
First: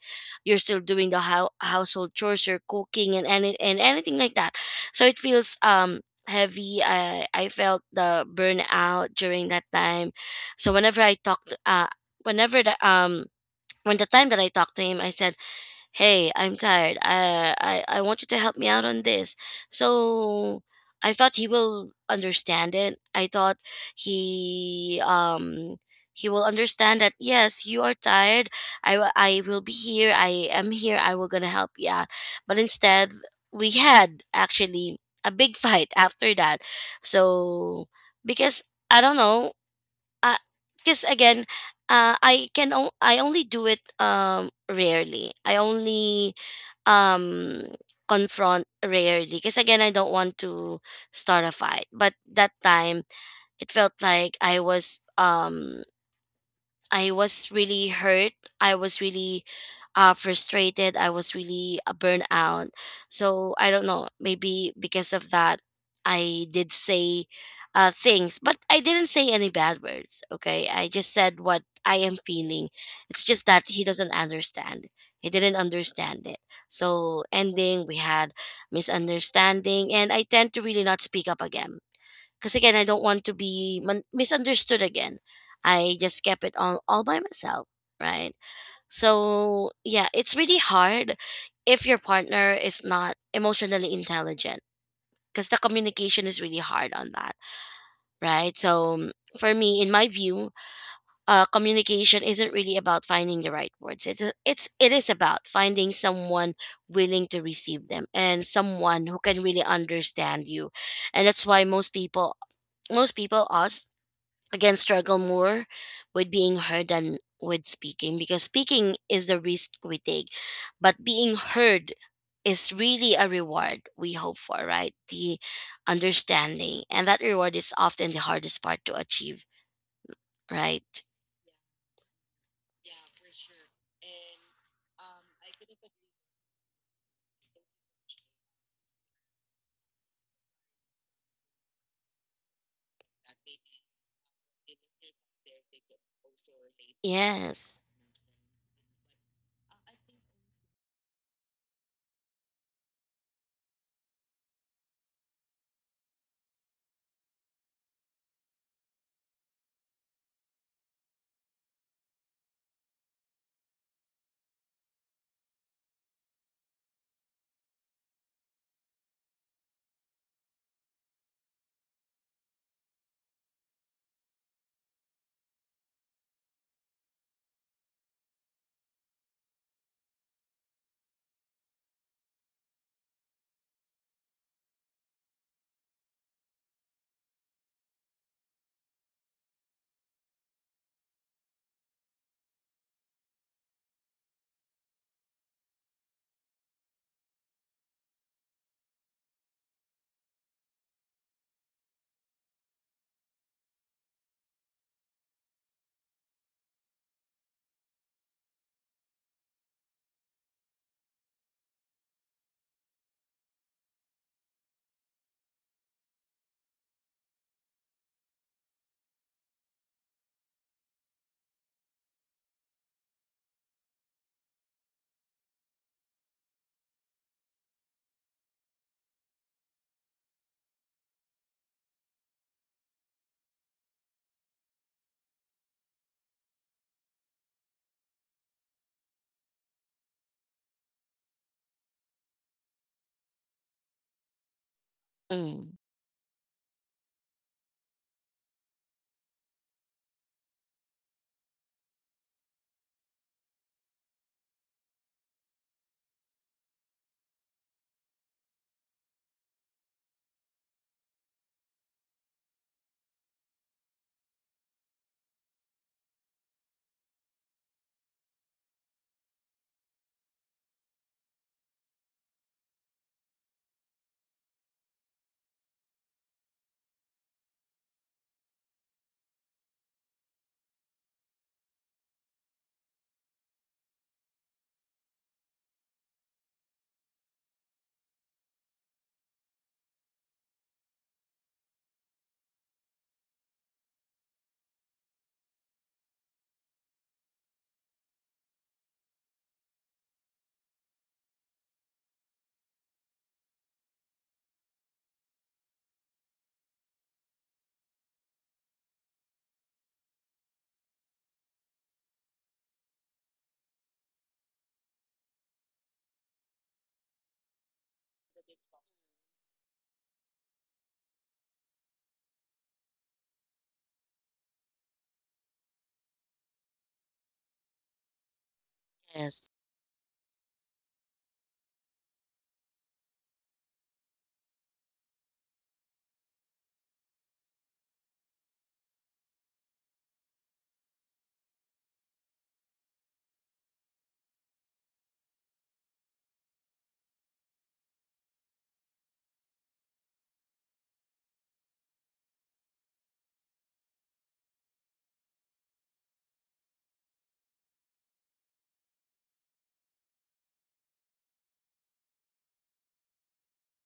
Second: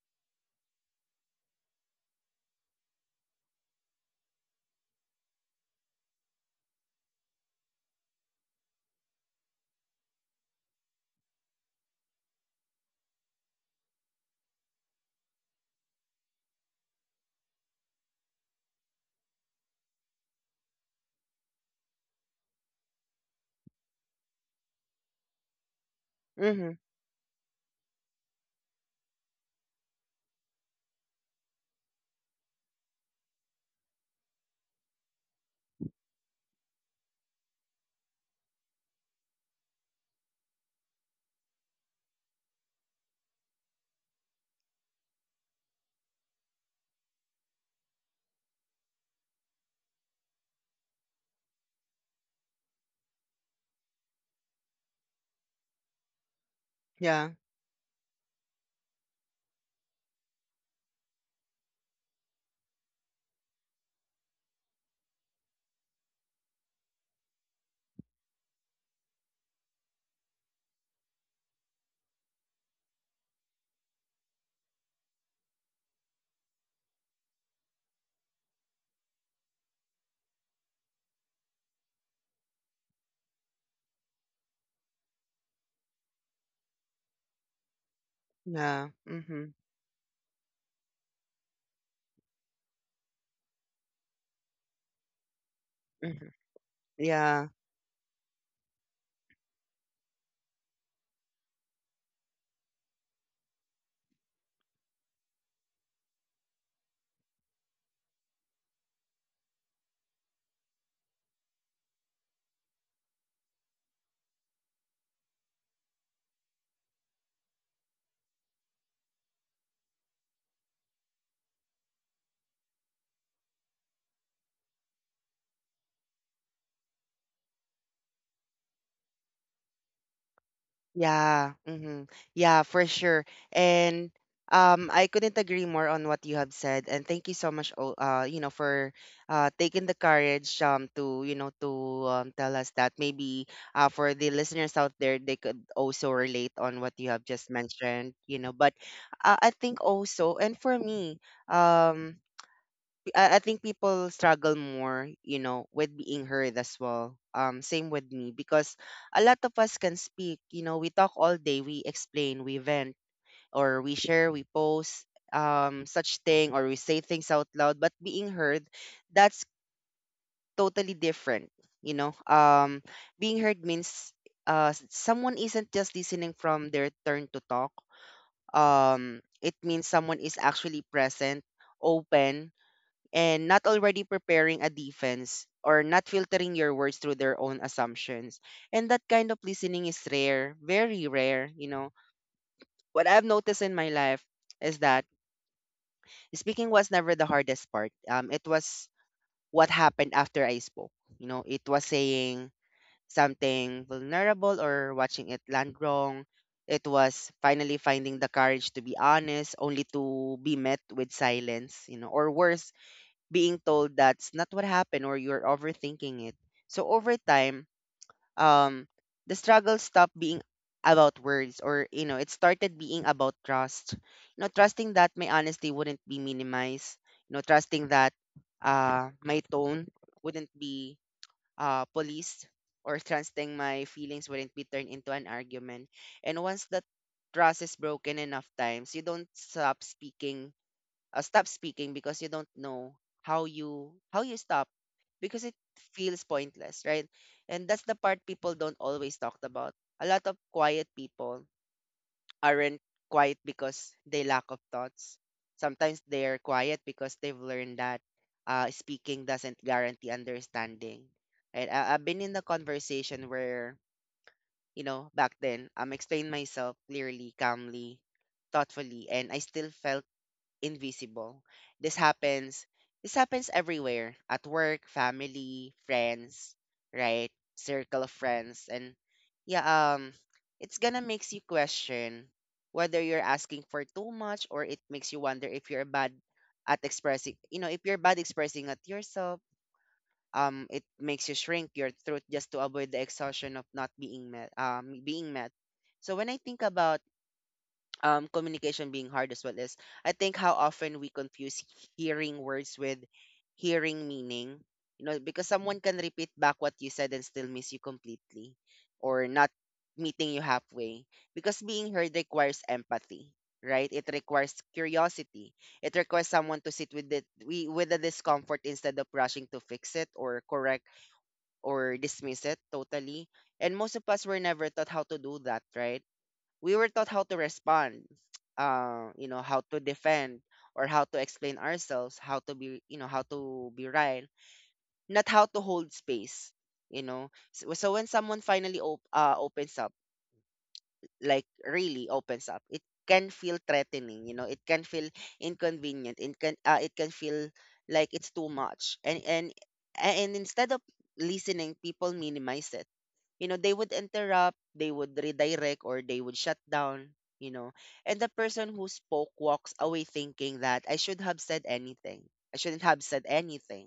[SPEAKER 2] you're still doing the hou- household chores, you're cooking, and any and anything like that. So it feels um heavy. I I felt the burnout during that time. So whenever I talked, uh, whenever the um when the time that I talked to him, I said, hey, I'm tired. I, I I want you to help me out on this, so I thought he will understand it. I thought he um He will
[SPEAKER 1] Mhm.
[SPEAKER 2] understand that, yes, you are tired. i w- I will be here, I am here, I will gonna help you out. But instead, we had actually a big fight after that, so because I don't know, because again, uh, i can o- I only do it um rarely. I only um Confront rarely, because again I don't want to start a fight. But that time, it felt like i was um I
[SPEAKER 1] Yeah.
[SPEAKER 2] was really hurt. I was really uh, frustrated. I was really uh, burned out. So I don't know. Maybe because of that, I did say uh, things, but I didn't say any bad words. Okay. I just said what I am feeling. It's just that he doesn't understand. He didn't understand it. So, ending, we had misunderstanding, and I tend to really not speak up again, because again I don't want to be mon- misunderstood again. I just kept it all, all by myself, right?
[SPEAKER 1] Yeah. Mhm.
[SPEAKER 2] So yeah, it's really hard if your partner is not emotionally intelligent, because the communication
[SPEAKER 1] Mhm.
[SPEAKER 2] is really hard on that,
[SPEAKER 1] Yeah.
[SPEAKER 2] right? So mm, for me, in my view, uh, communication isn't really about finding the right words. It's, it's it is about finding someone willing to receive them and someone who can really understand you. And that's why most people most people us again struggle more with being heard than with speaking, because speaking is the risk we take, but being heard is really a reward we hope for, right? The understanding, and that reward is often the hardest part to achieve, right?
[SPEAKER 1] Yeah. Hmm. Yeah, for sure. And um, I couldn't agree more on what you have said. And thank you so much, o- uh, you know, for uh, taking the courage um to you know to um, tell us that maybe uh, for the listeners out there they could also relate on what you have just
[SPEAKER 2] Yes.
[SPEAKER 1] mentioned. You know, but uh, I think also, and for me, um, I, I think people struggle more, you know, with being heard as well. Um, same with me because a lot of us can speak. You know, we talk all day, we explain, we vent, or we share, we post um such thing, or we say things out loud. But being heard, that's totally different. You know, um, being heard means uh s- someone isn't just listening from their turn to talk. Um, it means someone is actually present, open, and not already preparing a defense, or not filtering your words through their own assumptions. And that kind of listening is rare, very rare, you know. What I've noticed in my life is that speaking was never the hardest part. Um, it was what happened after I spoke. You know, it was saying something vulnerable or watching it land wrong. It was finally finding the courage to be honest, only to be met with silence, you know, or worse, being told that's not what happened, or you're overthinking it. So over time, um, the struggle stopped being about words. Or you know it started being about trust. you know trusting that my honesty wouldn't be minimized. you know trusting that uh my tone wouldn't be uh policed, or trusting my feelings wouldn't be turned into an argument. And once that trust is broken enough times, you don't stop speaking, uh, stop speaking because you don't know how you how you stop because it
[SPEAKER 2] Mm.
[SPEAKER 1] feels pointless, right? And that's the part people don't always talk about. A lot of quiet people aren't quiet because they lack of thoughts. Sometimes they're quiet because they've learned that uh, speaking doesn't guarantee understanding. Right? I- I've been in a conversation where, you know back then, I'm explaining myself clearly, calmly, thoughtfully, and I still felt invisible. This happens this happens everywhere: at work, family, friends, right? Circle of friends. And yeah, um it's gonna makes you question whether you're asking for too much, or it makes you wonder if you're bad at expressing, you know, if you're bad expressing it yourself. Um it makes you shrink your truth just to avoid the exhaustion of not being met, um being met. So when I think about um, communication being hard as well is, I think, how often we confuse hearing words with hearing meaning. You know, because someone can repeat back what you said and still miss you completely, or not meeting you halfway. Because being heard requires empathy, right? It requires curiosity. It requires someone to sit with it we with the discomfort instead of rushing to fix it, or correct, or dismiss it totally. And most of us were never taught how to do that, right? We were taught how to respond, uh, you know,
[SPEAKER 2] Yes,
[SPEAKER 1] how to defend, or how to explain ourselves, how to be, you know, how to be right, not how to hold space, you know. So, so when someone finally op- uh, opens up, like really opens up, it can feel threatening, you know, It can feel inconvenient. It can, uh, it can feel like it's too much. And and and instead of listening, people minimize it. You know they would interrupt, they would redirect, or they would shut down you know and the person who spoke walks away thinking that I should have said anything. I shouldn't have said anything.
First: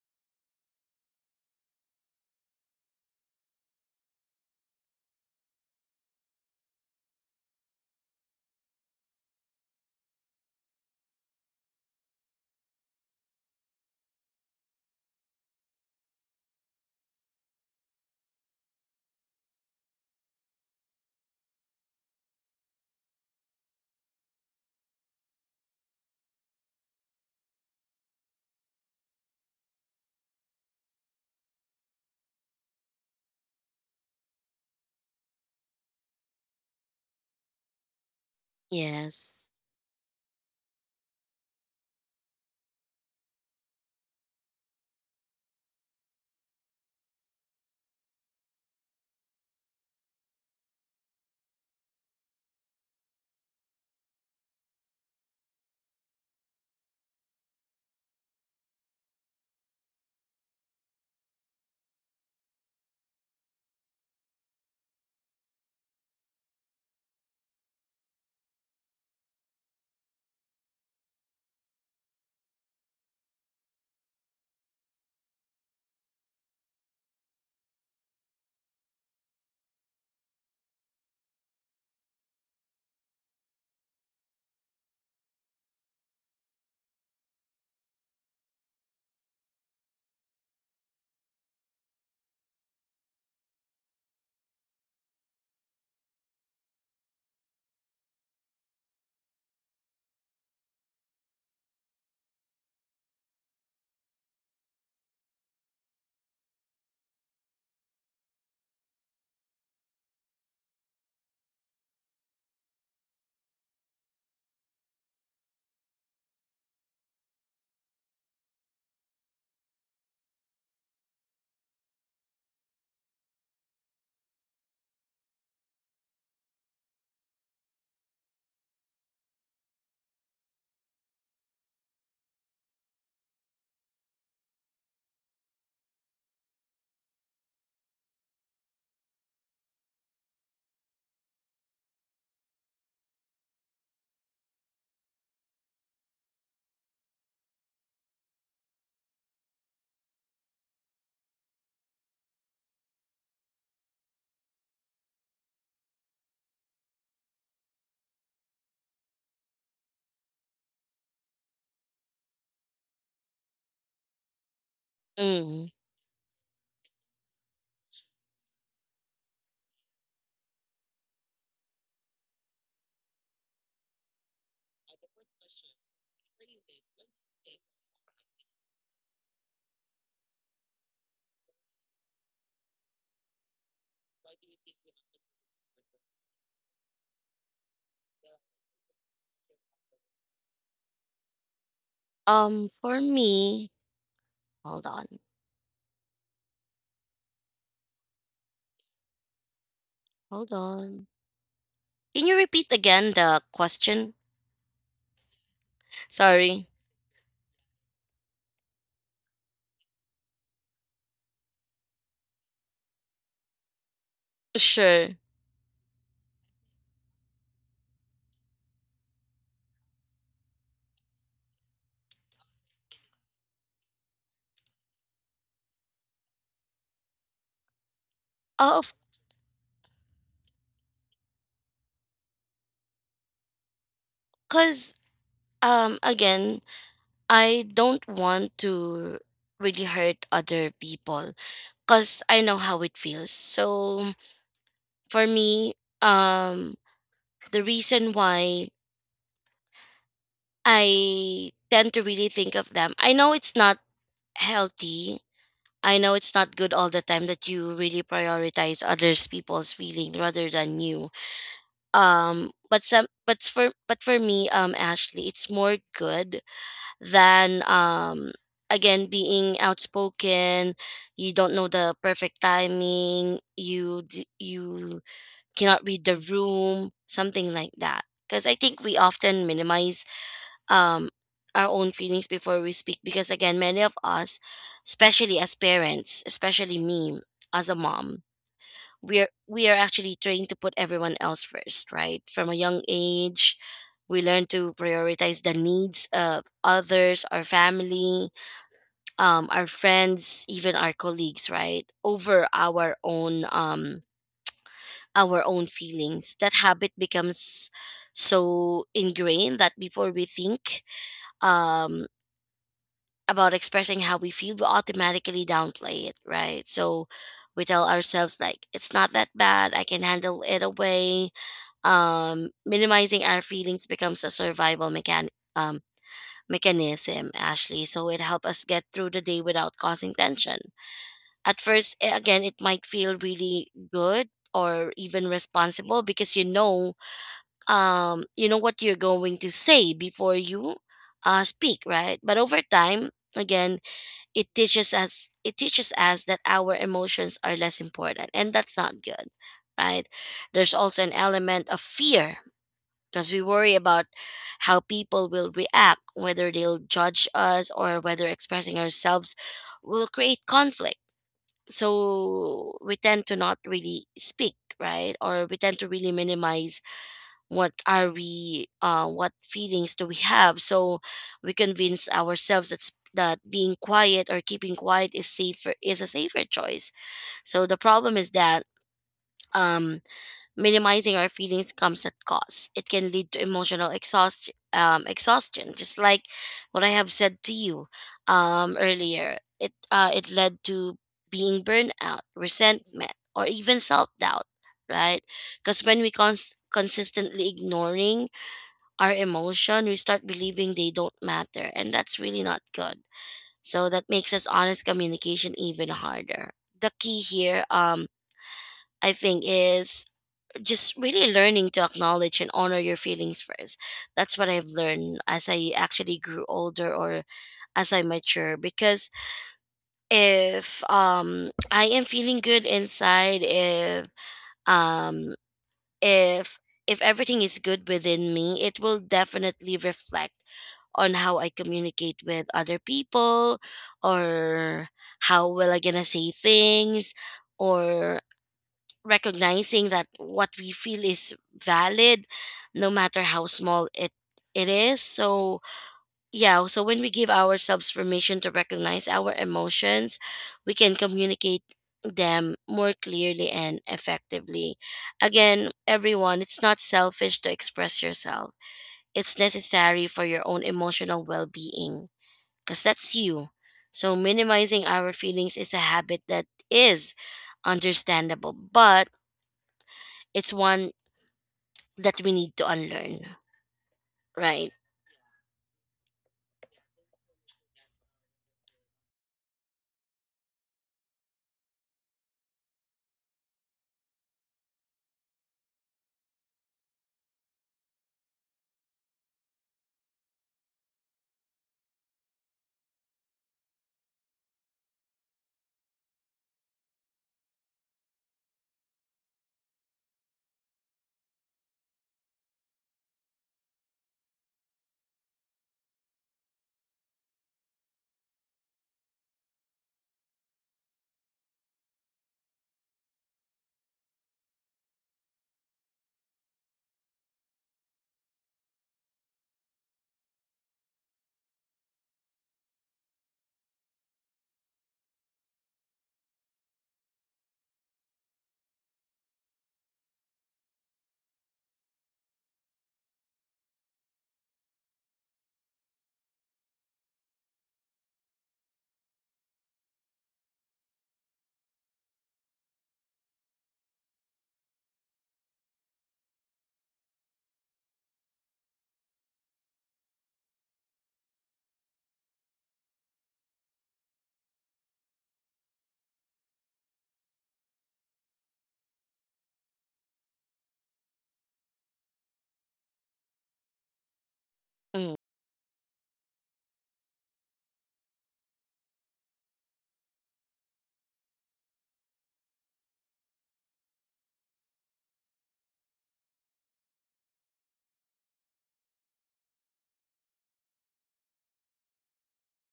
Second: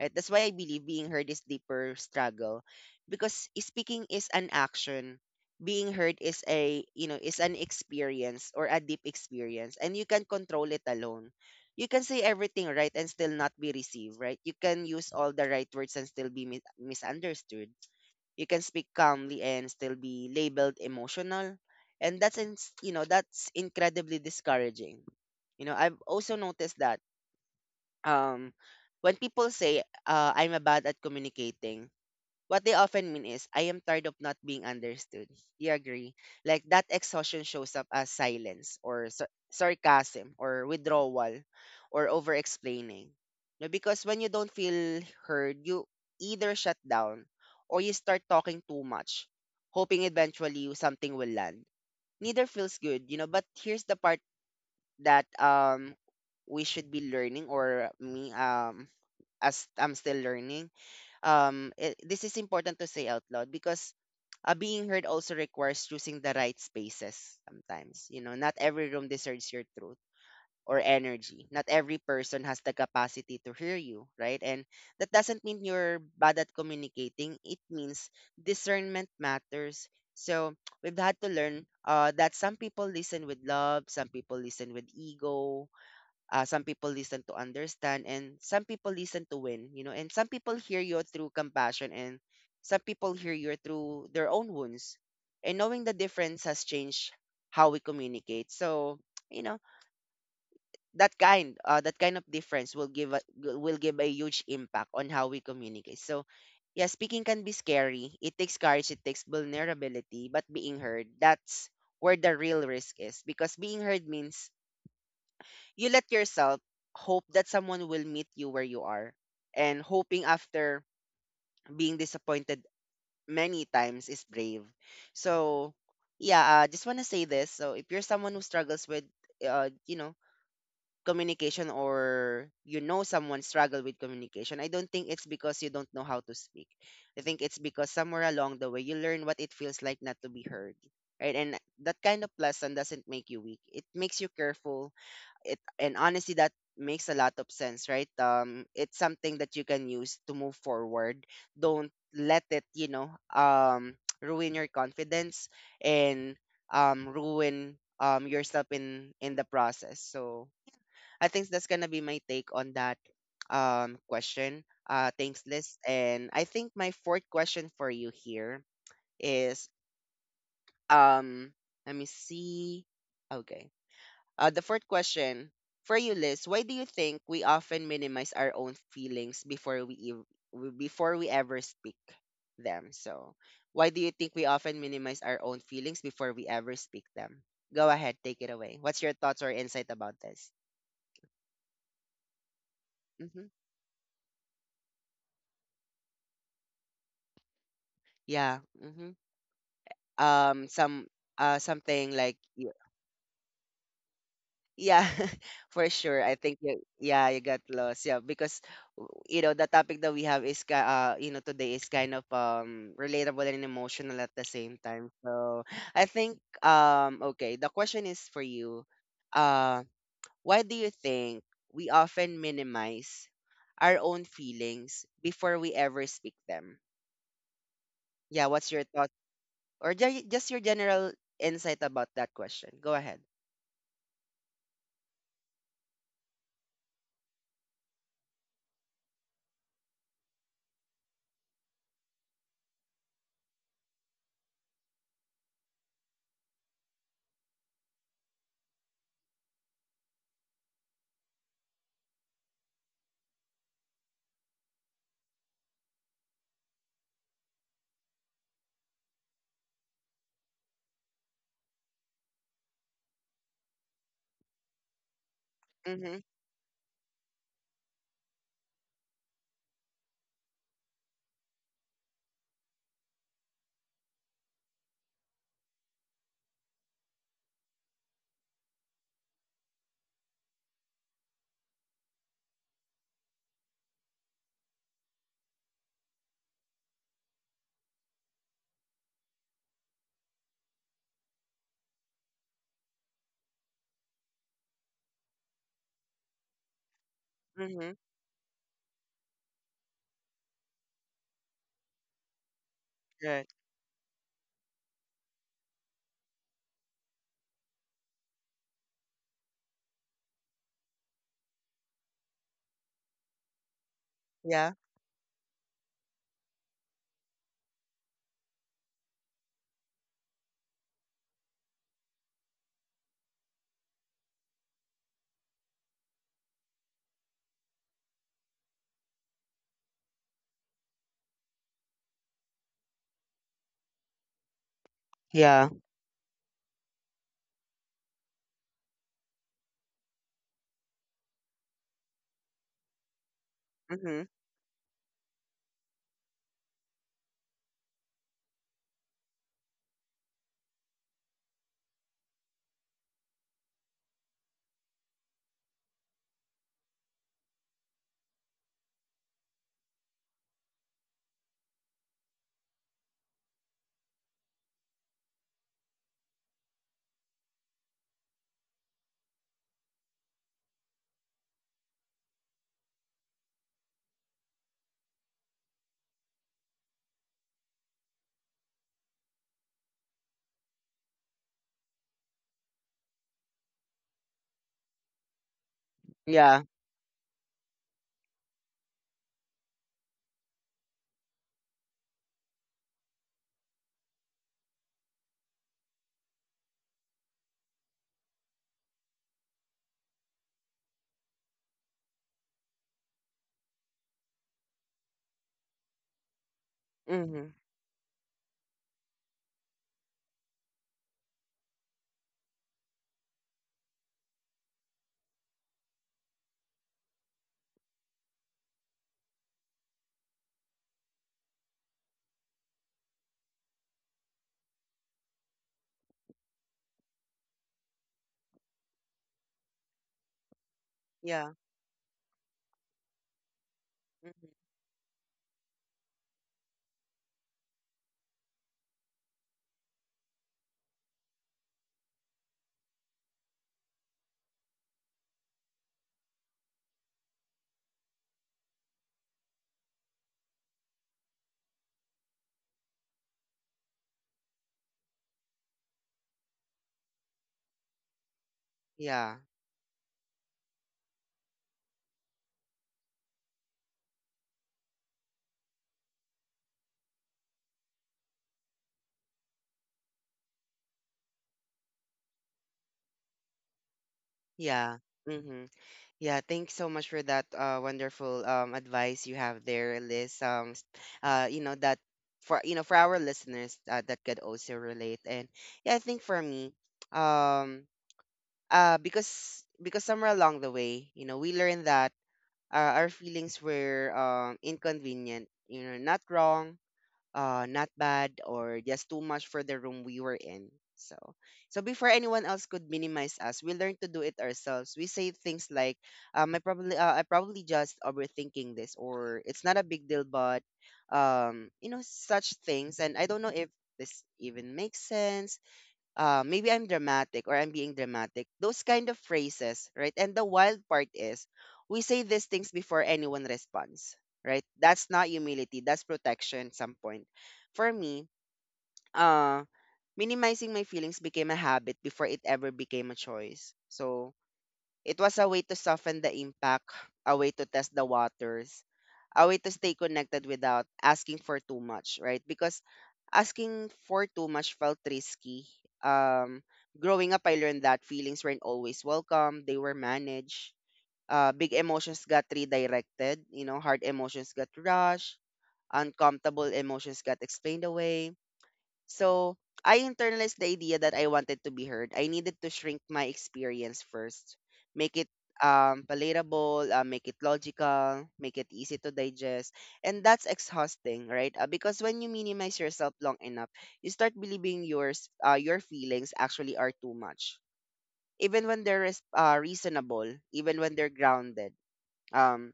[SPEAKER 1] Right? That's why I believe being heard is deeper struggle, because speaking is an action. Being heard is a you know is an experience, or a deep experience, and you can control it alone. You can say everything right and still not be received. Right? You can use all the right words and still be mi- misunderstood. You can speak calmly and still be labeled emotional. And that's in, you know that's incredibly discouraging. You know, I've also noticed that um when people say, uh, I'm bad at communicating, what they often mean is, I am tired of not being understood. You agree? Like that exhaustion shows up as silence, or sar-
[SPEAKER 2] yes.
[SPEAKER 1] sarcasm, or withdrawal, or over explaining. No, because when you don't feel heard, you either shut down, or you start talking too much, hoping eventually you- something will land. Neither feels good, you know, but here's the part that um we should be learning, or me, um as I'm still learning. Um it, this is important to say out loud because, uh, being heard also requires choosing the right spaces sometimes. You know not every room deserves your truth or energy. Not every person has the capacity to hear you, right? And that doesn't mean you're bad at communicating. It means discernment matters. So, we've had to learn uh, that some people listen with love, some people listen with ego, uh, some people listen to understand, and some people listen to win. You know, and some people hear you through compassion, and some people hear you through their own wounds. And knowing the difference has changed how we communicate. So, you know, that kind, uh, that kind of difference will give a, will give a huge impact on how we communicate. So, yeah, speaking can be scary. It takes courage, it takes vulnerability, but being heard, that's where the real risk is, because being heard means you let yourself hope that someone will meet you where you are. And hoping after being disappointed many times is brave. So, yeah, I just want to say this. So, if you're someone who struggles with, uh, you know, communication, or you know someone struggle with communication, I don't think it's because you don't know how to speak. I think it's because somewhere along the way you learn what it feels like not to be heard. Right? And that kind of lesson doesn't make you weak. It makes you careful, it and honestly, that makes a lot of sense, right? Um it's something that you can use to move forward. Don't let it, you know um ruin your confidence and um ruin um yourself in in the process. So I think that's gonna be my take on that um question. Uh thanks,
[SPEAKER 2] Mm.
[SPEAKER 1] Liz. And I think my fourth question for you here is, um let me see, okay, uh, the fourth question for you, Liz: why do you think we often minimize our own feelings before we ev- w- before we ever speak them? So, why do you think we often minimize our own feelings before we ever speak them? Go ahead, take it away. What's your thoughts or insight about this?
[SPEAKER 2] Um for
[SPEAKER 1] Hmm.
[SPEAKER 2] me, hold on.
[SPEAKER 1] Yeah. Hmm.
[SPEAKER 2] Hold
[SPEAKER 1] Um. Some.
[SPEAKER 2] on,
[SPEAKER 1] Uh. Something
[SPEAKER 2] can you
[SPEAKER 1] like.
[SPEAKER 2] repeat again the question?
[SPEAKER 1] Yeah, for sure. I think
[SPEAKER 2] Sorry.
[SPEAKER 1] you, yeah, you got lost. Yeah, because w- you know the topic that we have is ki- uh you know today is kind of um relatable and emotional at the same time.
[SPEAKER 2] Sure.
[SPEAKER 1] So I think, um okay, the question is for you. Uh, why do you think we often minimize our own feelings before we ever speak them? Yeah, what's
[SPEAKER 2] Oh,
[SPEAKER 1] your
[SPEAKER 2] of
[SPEAKER 1] thought, or ju- just your general insight about that question? Go ahead.
[SPEAKER 2] course. Um again, I don't want to really hurt other people, because I know how it feels. So for me, um the reason why I tend to really think of them, I know it's not healthy, I know it's not good all the time that you really prioritize others people's feeling rather than you. um but some but for but for me um Ashley, it's more
[SPEAKER 1] Mhm.
[SPEAKER 2] good than um again being outspoken. You don't know the perfect timing, you d- you cannot read the room, something like that. Because I think we often minimize um our own feelings before we speak, because again many of us, especially as parents, especially me as a mom, we're we are actually trained to put everyone else first, right from a young age. We learn to prioritize the needs of others, our
[SPEAKER 1] Mhm.
[SPEAKER 2] family, um, our friends, even our colleagues, right, over our own
[SPEAKER 1] Right.
[SPEAKER 2] um, our own feelings. That habit becomes so ingrained that before we think um, about expressing how we feel, we
[SPEAKER 1] Yeah.
[SPEAKER 2] automatically downplay it, right? So we tell ourselves, like, it's not that bad, I can handle it away. Um, minimizing our feelings becomes a survival mechan- um, mechanism, Ashley. So it helps us get through the day without causing tension. At first, eh, again, it might feel really good or even
[SPEAKER 1] Yeah.
[SPEAKER 2] responsible, because you know, um, you know what you're going to say before you uh, speak, right? But over time, again,
[SPEAKER 1] Mm-hmm.
[SPEAKER 2] it teaches us it teaches us that our emotions are less important, and that's not good, right? There's also an element of fear, because we worry about how people will react, whether they'll judge us, or whether expressing ourselves will create conflict. So we tend to not really speak, right? Or we tend to really minimize what are we, uh, what feelings do we have? So we convince ourselves that s- that being quiet or keeping quiet is safer, is a safer choice. So the problem is that um minimizing our feelings comes at cost. It can lead to emotional exhaust, um, exhaustion, just like
[SPEAKER 1] Yeah.
[SPEAKER 2] what I have said to you um, earlier. It uh, it led to being burnout, resentment, or even self doubt, right? Because when we cons- consistently ignoring our emotion, we start believing they don't matter, and that's really not good. So that makes us honest communication even harder. The key
[SPEAKER 1] Mm-hmm.
[SPEAKER 2] here, um, I think, is just really learning to acknowledge and honor your feelings first. That's what I've learned as I actually grew older or as I mature. Because if um I am feeling good inside, if um if if everything is good within me, it will definitely reflect on how I
[SPEAKER 1] Yeah.
[SPEAKER 2] communicate with other people,
[SPEAKER 1] Mm-hmm.
[SPEAKER 2] or how well I gonna say things, or recognizing that what we feel is valid, no matter how small it it is. So yeah, so when we give ourselves permission to recognize our emotions, we can communicate them more clearly and effectively. Again, everyone, it's not selfish to express yourself,
[SPEAKER 1] Yeah.
[SPEAKER 2] it's necessary for your own emotional well-being, because that's you. So minimizing our feelings is a habit that is understandable, but it's one that we need to unlearn, right?
[SPEAKER 1] Yeah. Mm-hmm. Yeah. Thanks so much for that uh wonderful um advice you have there, Liz. Um, s- uh, you know that for you know for our listeners, uh, that could also relate. And yeah, I think for me, um, uh, because because somewhere along the way, you know, we learned that uh, our feelings were um inconvenient. You know, not wrong, uh not bad, or just too much for the room we were in. So so before anyone else could minimize us, we learned to do it ourselves. We say things like, um i probably uh, i probably just overthinking this, or it's not a big deal, but um you know such things. And I don't know if this even makes sense. Uh, maybe I'm dramatic, or I'm being dramatic. Those kind of phrases, right? And the wild part is, we say these things before anyone responds, right? That's not humility, that's protection at some point. For me, uh, minimizing my feelings became a habit before it ever became a choice. So it was a way to soften the impact, a way to test the waters, a way to stay connected without asking for too much, right? Because asking for too much felt risky. Um, growing up, I learned that feelings weren't always welcome, they were managed. Uh, big emotions got redirected, you know, hard emotions got rushed, uncomfortable emotions got explained away. So I internalized the idea that I wanted to be heard. I needed to shrink my experience first,
[SPEAKER 2] Mm.
[SPEAKER 1] make it um, palatable, uh, make it logical, make it easy to digest. And that's exhausting, right? Uh, because when you minimize yourself long enough, you start believing yours, uh, your feelings actually are too much. Even when they're res- uh, reasonable, even when they're grounded, um,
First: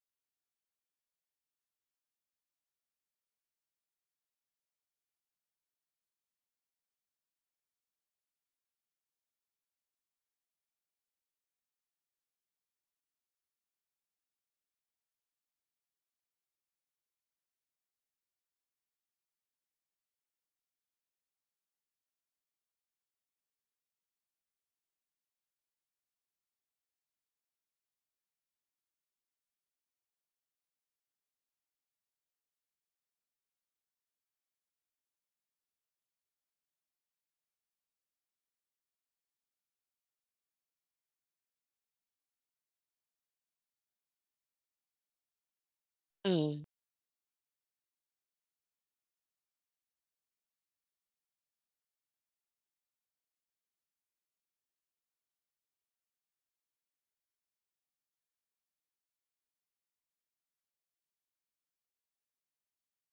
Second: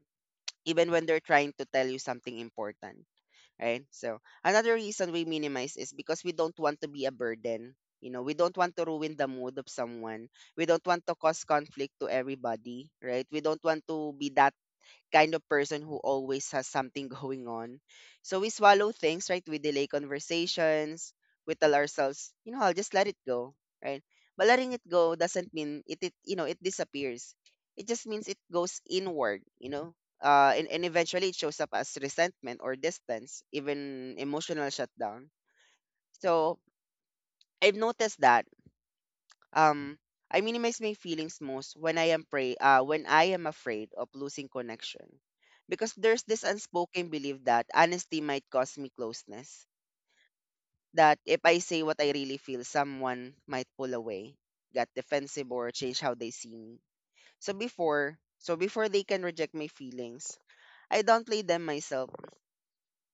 [SPEAKER 1] even when they're trying to tell you something important, right? So another reason we minimize is because we don't want to be a burden. You know, we don't want to ruin the mood of someone. We don't want to cause conflict to everybody, right? We don't want to be that kind of person who always has something going on. So we swallow things, right? We delay conversations. We tell ourselves, you know, I'll just let it go, right? But letting it go doesn't mean it, it you know, it disappears. It just means it goes inward. you know, uh, and, and eventually it shows up as resentment or distance, even emotional shutdown. So I've noticed that um, I minimize my feelings most when I am pray uh, when I am afraid of losing connection. Because there's this
[SPEAKER 2] Mm.
[SPEAKER 1] unspoken belief that honesty might cause me closeness. That if I say what I really feel, someone might pull away, get defensive, or change how they see me. So before, so before they can reject my feelings, I downplay them myself,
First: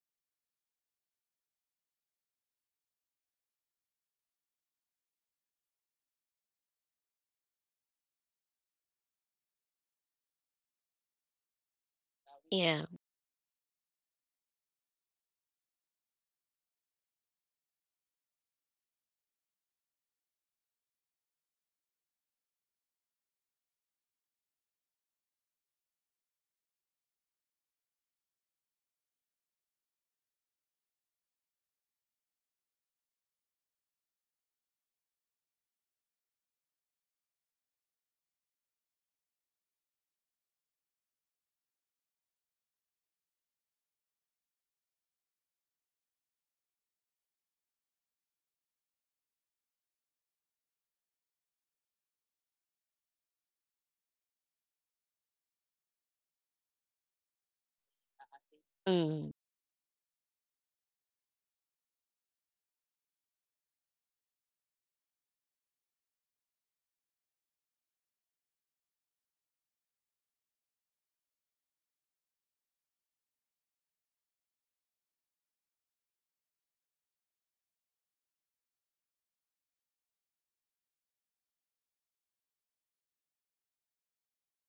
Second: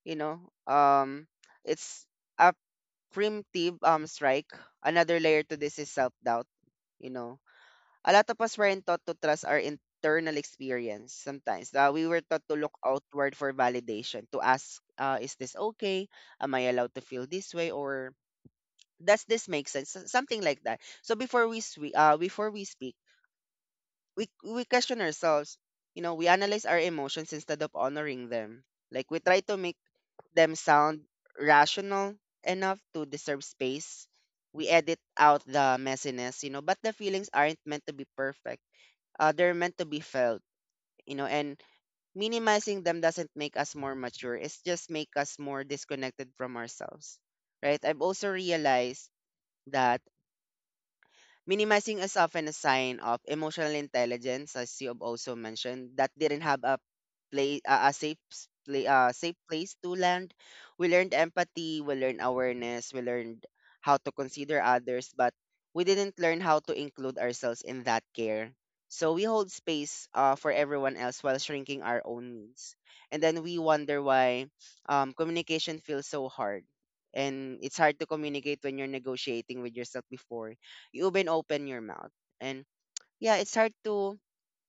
[SPEAKER 1] you know. Um it's a primitive um strike. Another layer to this is self doubt. you know a lot of us weren't taught to trust our internal experience sometimes. Uh, we were taught to look
[SPEAKER 2] Yeah.
[SPEAKER 1] outward for validation, to ask, uh, is this okay? Am I allowed to feel this way? Or does this make sense? S- Something like that. So before we swe- uh, before we speak, we we question ourselves. You know, we analyze our emotions instead of honoring them. Like we try to make them sound rational enough to deserve space. We edit out the messiness, you know, but the feelings aren't meant to be perfect, uh, they're meant to be felt, you know. And minimizing them doesn't make us more mature, it's just make us more disconnected from ourselves. Right, I've also realized that minimizing is often a sign of emotional intelligence, as you have also mentioned, that didn't have a play uh, a safe s- play uh,
[SPEAKER 2] Mm.
[SPEAKER 1] safe place to land. We learned empathy, we learned awareness, we learned how to consider others, but we didn't learn how to include ourselves in that care. So we hold space uh, for everyone else while shrinking our own needs, and then we wonder why um, communication feels so hard. And it's hard to communicate when you're negotiating with yourself before you even open your mouth. And yeah, it's hard to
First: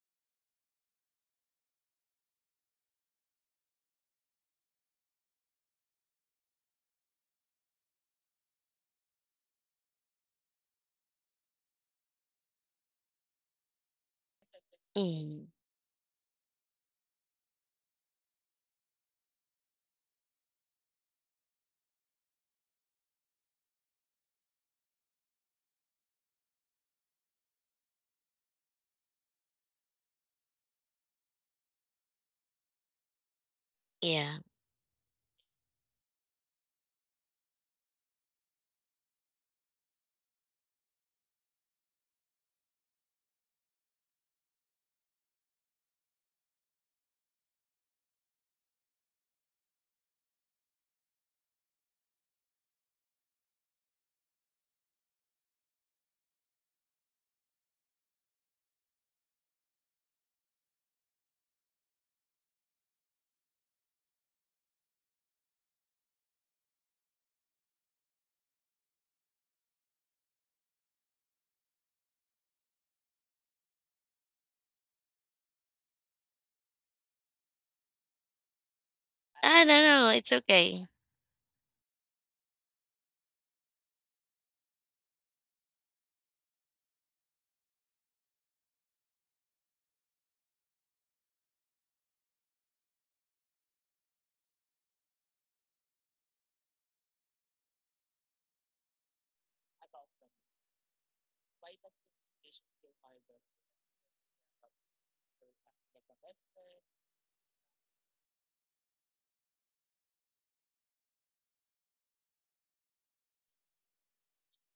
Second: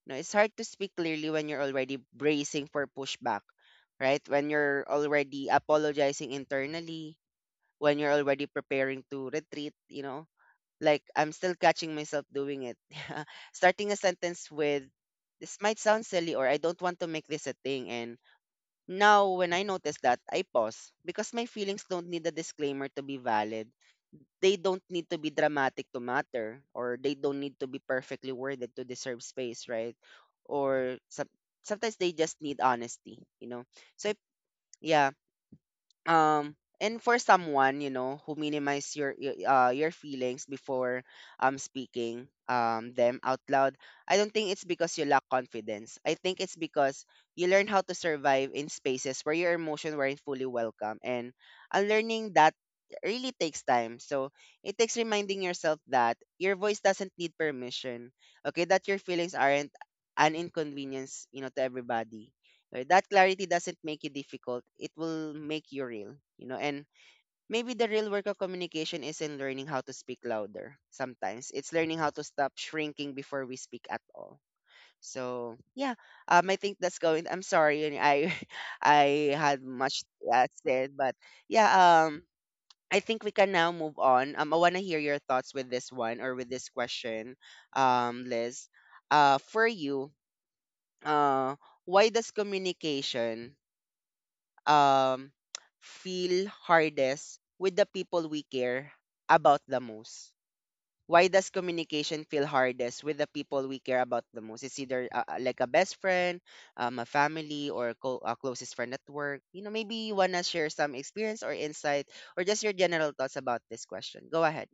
[SPEAKER 1] no, it's hard to speak clearly when you're already bracing for pushback, right? When you're already apologizing internally, when you're already preparing to retreat, you know. Like I'm still catching myself doing it. Starting a sentence with,
[SPEAKER 2] Mm.
[SPEAKER 1] this might sound silly, or I don't want to make this a thing, and now when I notice that, I pause, because my feelings don't need a disclaimer to be valid. They don't need to be dramatic to matter, or they don't need to be perfectly worded to deserve space, right? Or some sometimes they just need honesty, you know. so if-
[SPEAKER 2] Yeah.
[SPEAKER 1] yeah. um and for someone, you know, who minimize your your, uh, your feelings before um speaking um them out loud, I don't think it's because you lack confidence. I think it's because you learn how to survive in spaces where your emotions weren't fully welcome, and unlearning that really takes time. So it takes reminding yourself that your voice doesn't need permission. Okay, that your feelings aren't an inconvenience, you know, to everybody. Right? That clarity doesn't make you difficult. It will make you real, you know. And maybe the real work of communication isn't learning how to speak louder. Sometimes it's learning how to stop shrinking before we speak at all. So yeah, um, I think that's going. I'm sorry, and I I had
[SPEAKER 2] I don't
[SPEAKER 1] much
[SPEAKER 2] know. It's
[SPEAKER 1] uh,
[SPEAKER 2] okay.
[SPEAKER 1] said, but yeah, um, I think we can now move on. Um, I wanna hear your thoughts with this one, or with this question, um, Liz. Uh, for you, uh, why does communication, um, feel hardest with the people we care about the most? Why does communication feel hardest with the people we care about the most? It's either, uh, uh, like a best friend, um, a family, or a, co- a closest friend at work. You know, maybe you wanna share some experience or insight, or just your general thoughts about this question. Go ahead.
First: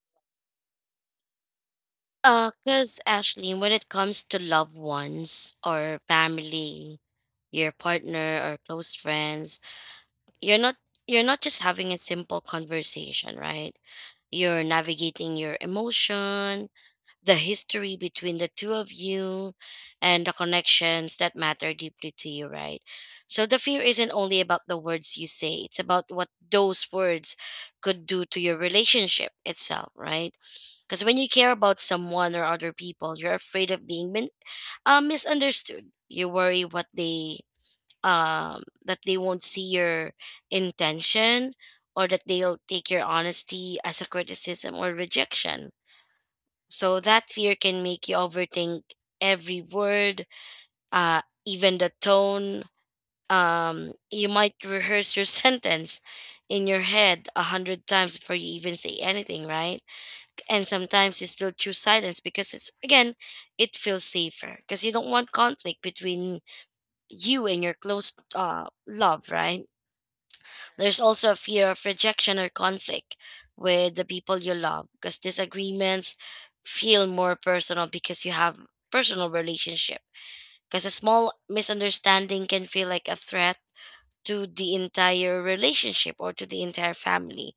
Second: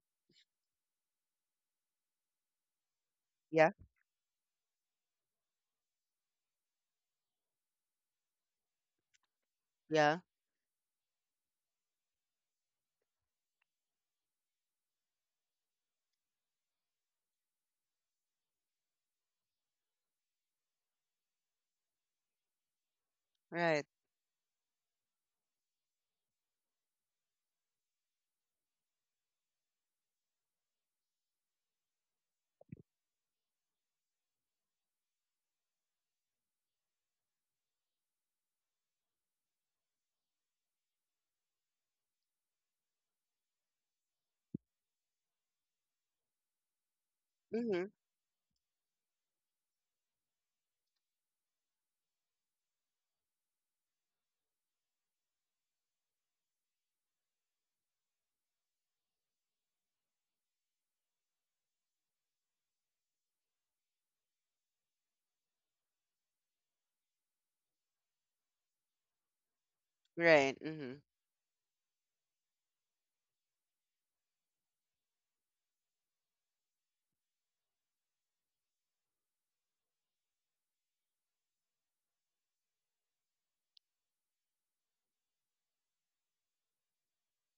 [SPEAKER 2] Uh, cause Ashley,
[SPEAKER 1] Yeah.
[SPEAKER 2] when it comes to loved ones or family, your partner or close friends,
[SPEAKER 1] Yeah.
[SPEAKER 2] you're not you're not just having a simple conversation, right? You're navigating your emotion, the history between the two of you, and the connections that matter deeply to you, right? So the fear
[SPEAKER 1] Right.
[SPEAKER 2] isn't only about the words you say, it's about what those words could do to your relationship itself, right? Because when you care about someone or other people, you're afraid of being min- uh, misunderstood. You worry what they um that they won't see your intention, or that they'll take your honesty as a criticism or rejection. So that fear can
[SPEAKER 1] Mm-hmm.
[SPEAKER 2] make you overthink every word, uh, even the tone. Um, you might rehearse your sentence in your head a hundred times before you even say anything, right? And sometimes you still choose silence because it's again, it feels safer because you don't want conflict between you and your close uh, love, right?
[SPEAKER 1] Right. Mm-hmm.
[SPEAKER 2] There's also a fear of rejection or conflict with the people you love because disagreements feel more personal because you have personal relationship. Because a small misunderstanding can feel like a threat to the entire relationship or to the entire family.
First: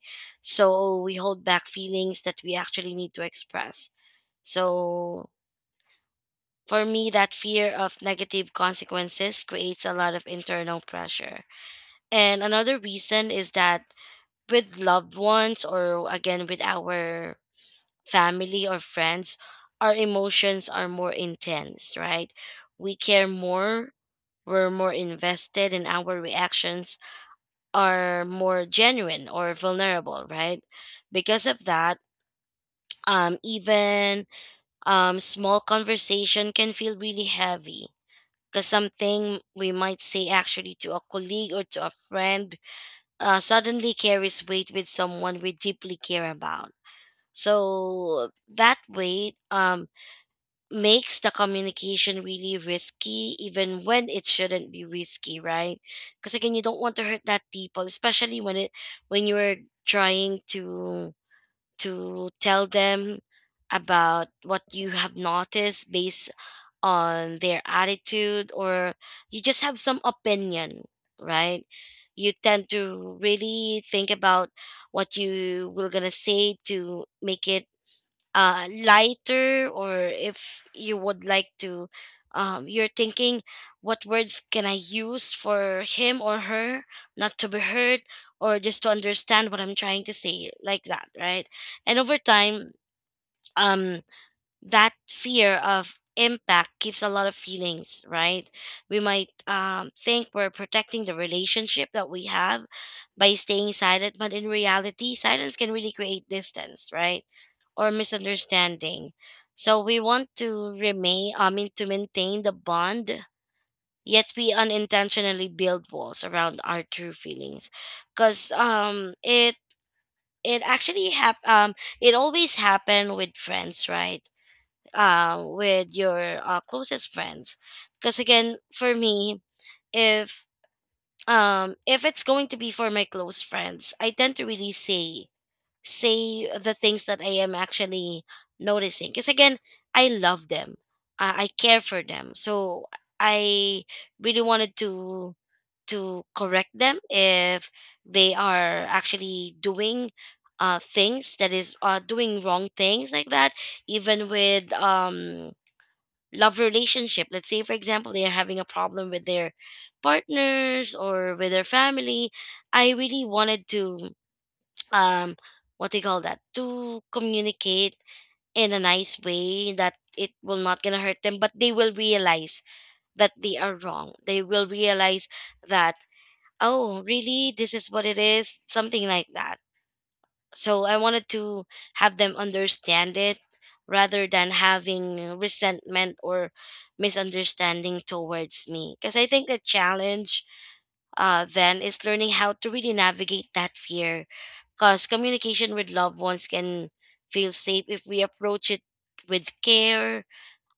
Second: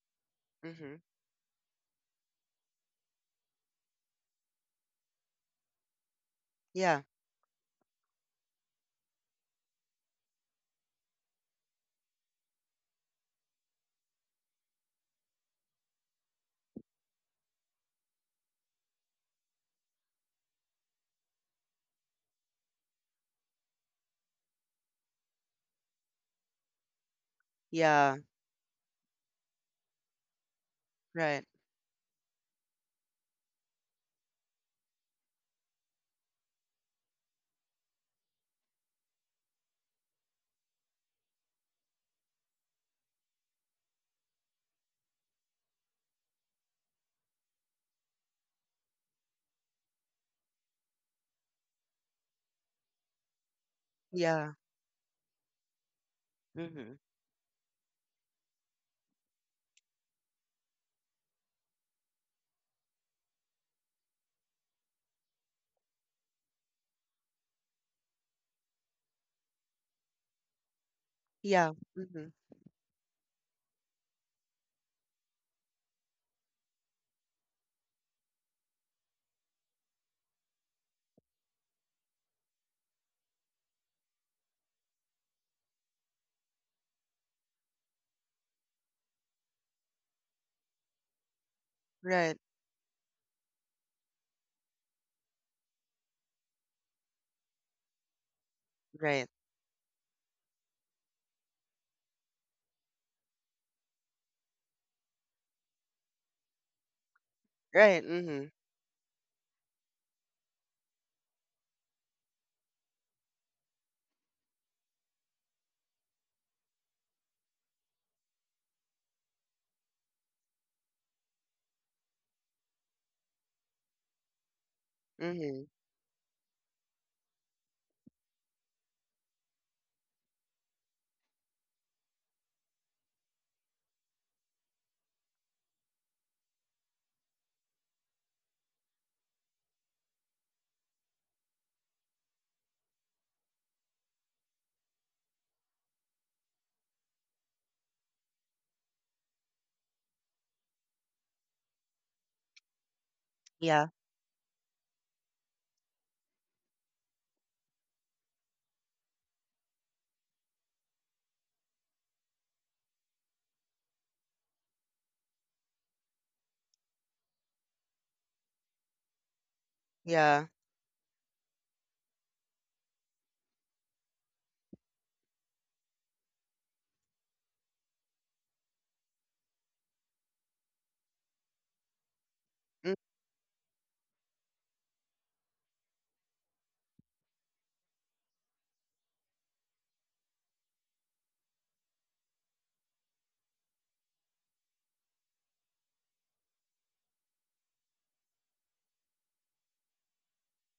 [SPEAKER 1] Mm-hmm.
[SPEAKER 2] So we hold back feelings that we actually need to express. So for
[SPEAKER 1] Yeah.
[SPEAKER 2] me, that fear of negative consequences creates a lot of internal pressure. And another reason is that with loved ones or again with our family or friends, our emotions are more intense, right? We care more, we're more invested, and our reactions
[SPEAKER 1] Yeah.
[SPEAKER 2] are more genuine or vulnerable, right?
[SPEAKER 1] Right.
[SPEAKER 2] Because of that, um, even um, small conversation can feel really heavy. Because something we might say actually to a colleague or to a friend uh, suddenly carries weight with someone we deeply care about. So that way um, makes the communication really risky, even when it
[SPEAKER 1] Yeah.
[SPEAKER 2] shouldn't be risky, right? Because again, you don't
[SPEAKER 1] Mm-hmm.
[SPEAKER 2] want to hurt that people, especially when it when you're trying to to tell them about what you have noticed based on their attitude or you just have some opinion, right?
[SPEAKER 1] Yeah. Mm-hmm.
[SPEAKER 2] You tend to really think about what you were gonna say to make it uh, lighter, or if you would like to, um, you're thinking what words can I use for him or her not to be heard or just to understand what I'm trying to say, like that, right? And over
[SPEAKER 1] Right.
[SPEAKER 2] time, um that fear of impact gives a lot of feelings, right? We
[SPEAKER 1] Right.
[SPEAKER 2] might um, think we're protecting the relationship that we have by staying silent, but in reality silence can really create distance, right? Or
[SPEAKER 1] Right. Mm-hmm.
[SPEAKER 2] misunderstanding. So we want to remain, I mean, to maintain the bond, yet we unintentionally build walls around our true feelings. Because um it it actually hap- um it always happen with friends, right? Uh,
[SPEAKER 1] Mm-hmm.
[SPEAKER 2] with your uh, closest friends. Because again, for me, if, um if it's going to be for my close friends, I tend to really say say the things that I am actually noticing, because again, I love them, uh, I care for them. So I really wanted to to correct them if they are actually doing uh, things that is uh, doing wrong things, like that.
[SPEAKER 1] Yeah.
[SPEAKER 2] Even with um love relationship. Let's say, for example, they are having a problem with their partners or with their family. I really wanted to, um, what they call that, to communicate in a nice way that it
[SPEAKER 1] Yeah.
[SPEAKER 2] will not gonna hurt them, but they will realize that they are wrong. They will realize that, oh, really, this is what it is, something like that. So I wanted to have them
[SPEAKER 1] Mm.
[SPEAKER 2] understand it, rather than having resentment or misunderstanding towards me. Because I think the challenge uh, then is learning how to really navigate that fear. Because communication with loved ones can feel safe if we approach it with care,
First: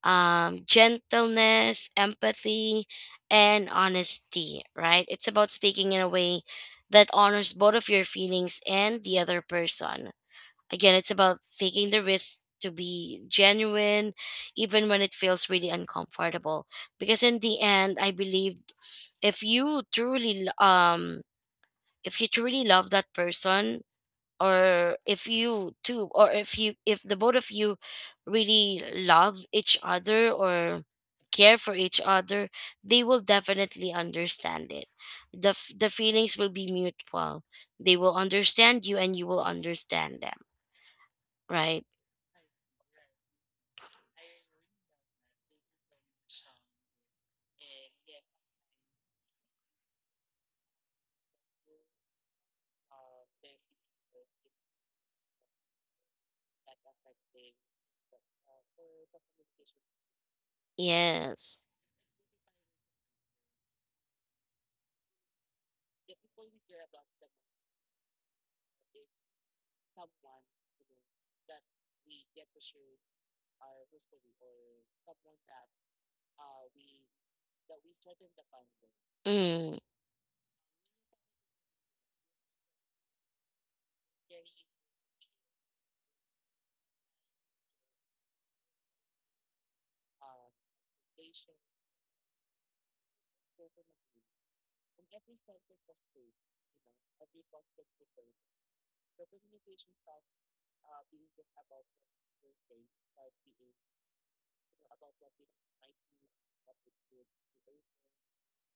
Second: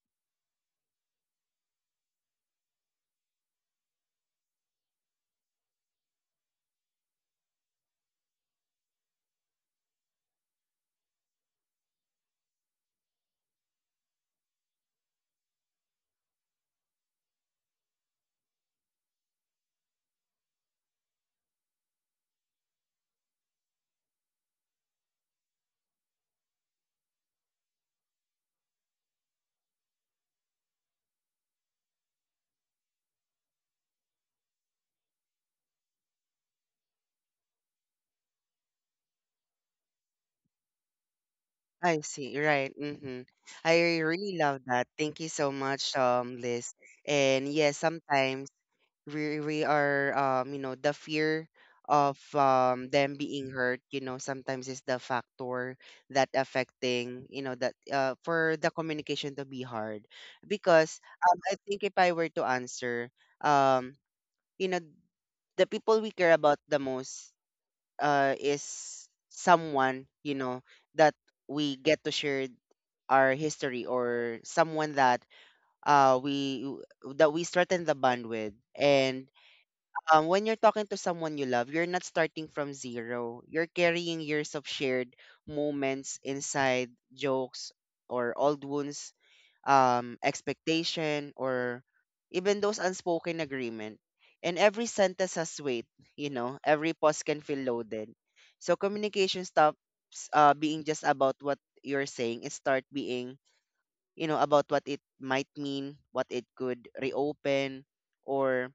[SPEAKER 2] um, gentleness, empathy, and honesty, right? It's about speaking in a way that honors both of your feelings and the other person. Again, it's about taking the risk to be genuine, even when it feels really uncomfortable. Because in the end, I believe if you truly, lo- um, if you truly love that person, or if you two, or if you, if the both of you really love each other or care for each other, they will definitely understand it. The, f- the feelings will be mutual. They will understand you and you will understand them, right?
[SPEAKER 1] I see. Right. Mm-hmm. I really love that. Thank you so much, um, Liz. And yes, sometimes we we are, um, you know, the fear of, um, them being hurt, you know, sometimes is the factor that affecting, you know, that uh for the communication to be hard. Because um I
[SPEAKER 2] Yes.
[SPEAKER 1] think if I were to answer, um, you know, the people we care about the most uh, is someone, you know, that we get to share our history, or someone that uh, we that we strengthen the bond with. And
[SPEAKER 2] Mm.
[SPEAKER 1] um, when you're talking to someone you love, you're not starting from zero. You're carrying years of shared moments, inside jokes, or old wounds, um, expectation, or even those unspoken agreement. And every sentence has weight, you know, every pause can feel loaded. So communication stops uh, being just about what you're saying. It start being, you know, about what it might mean, what it could reopen, or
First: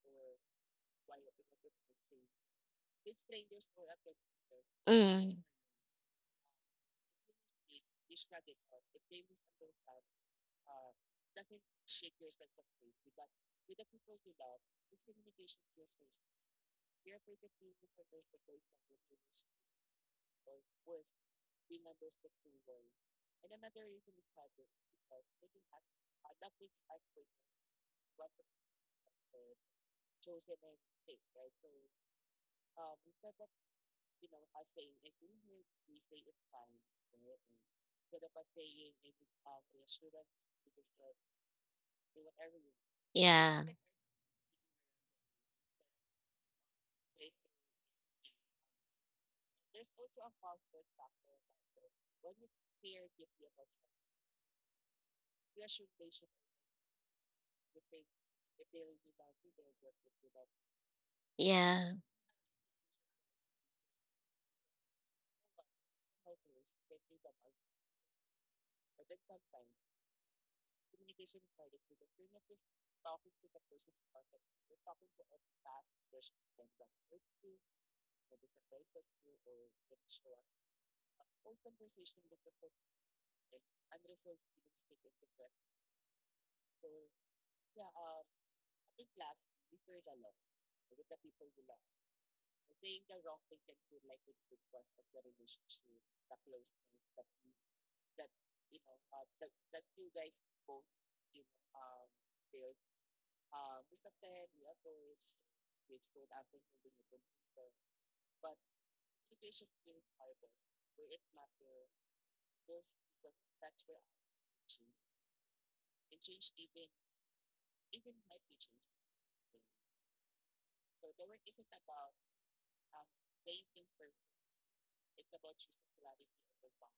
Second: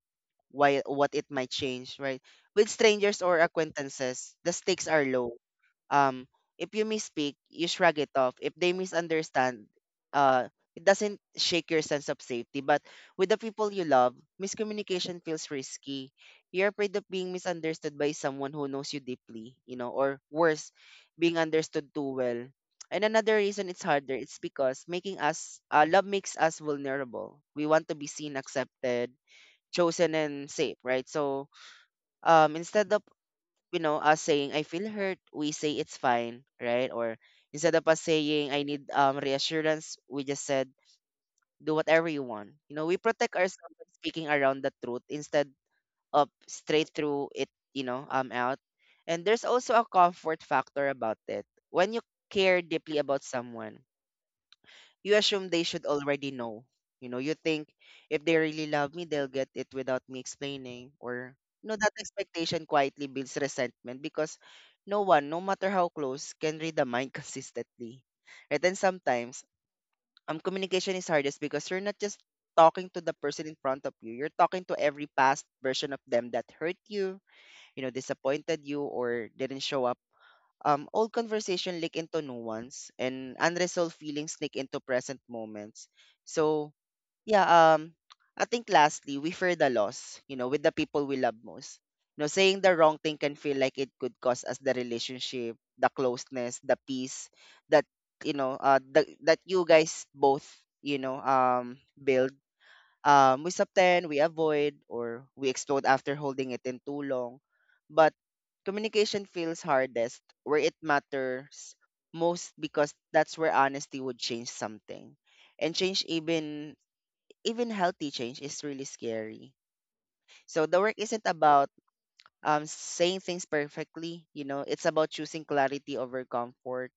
[SPEAKER 1] why what it might change, right? With strangers or acquaintances, the stakes are low.
[SPEAKER 2] Mm.
[SPEAKER 1] Um, if you misspeak, you shrug it off. If they misunderstand, uh, it doesn't shake your sense of safety. But with the people you love, miscommunication feels risky. You're afraid of being misunderstood by someone who knows you deeply, you know, or worse, being understood too well. And another reason it's harder, it's because making us uh, love makes us vulnerable. We want to be seen, accepted, chosen, and safe, right? So um, instead of, you know, us saying, "I feel hurt," we say, "It's fine," right? Or instead of us saying, "I need, um, reassurance," we just said, "Do whatever you want." You know, we protect
[SPEAKER 2] Yeah.
[SPEAKER 1] ourselves by speaking around the truth instead of straight through it, you know, um, out. And there's also a comfort factor about it. When you care deeply about someone, you assume they should already know. You know, you think, if they really love me, they'll get it without me explaining. Or, you know,
[SPEAKER 2] Yeah.
[SPEAKER 1] that expectation quietly builds resentment, because no one, no matter how close, can read the mind consistently. And then sometimes, um, communication is hardest because you're not just talking to the person in front of you. You're talking to every past version of them that hurt you, you know, disappointed you, or didn't show up. Um, old conversation leak into nuance, and unresolved feelings sneak into present moments. So yeah, um, I think lastly, we fear the loss, you know, with the people we love most. You know, saying the wrong thing can feel like it could cost us the relationship, the closeness, the peace that, you know, uh, the, that you guys both, you know, um, build. Um, we subtend, we avoid, or we explode after holding it in too long. But communication feels hardest where it matters most, because that's where honesty would change something. And change, even even healthy change, is really scary. So the work isn't about, um, saying things perfectly. You know, it's about choosing clarity over comfort,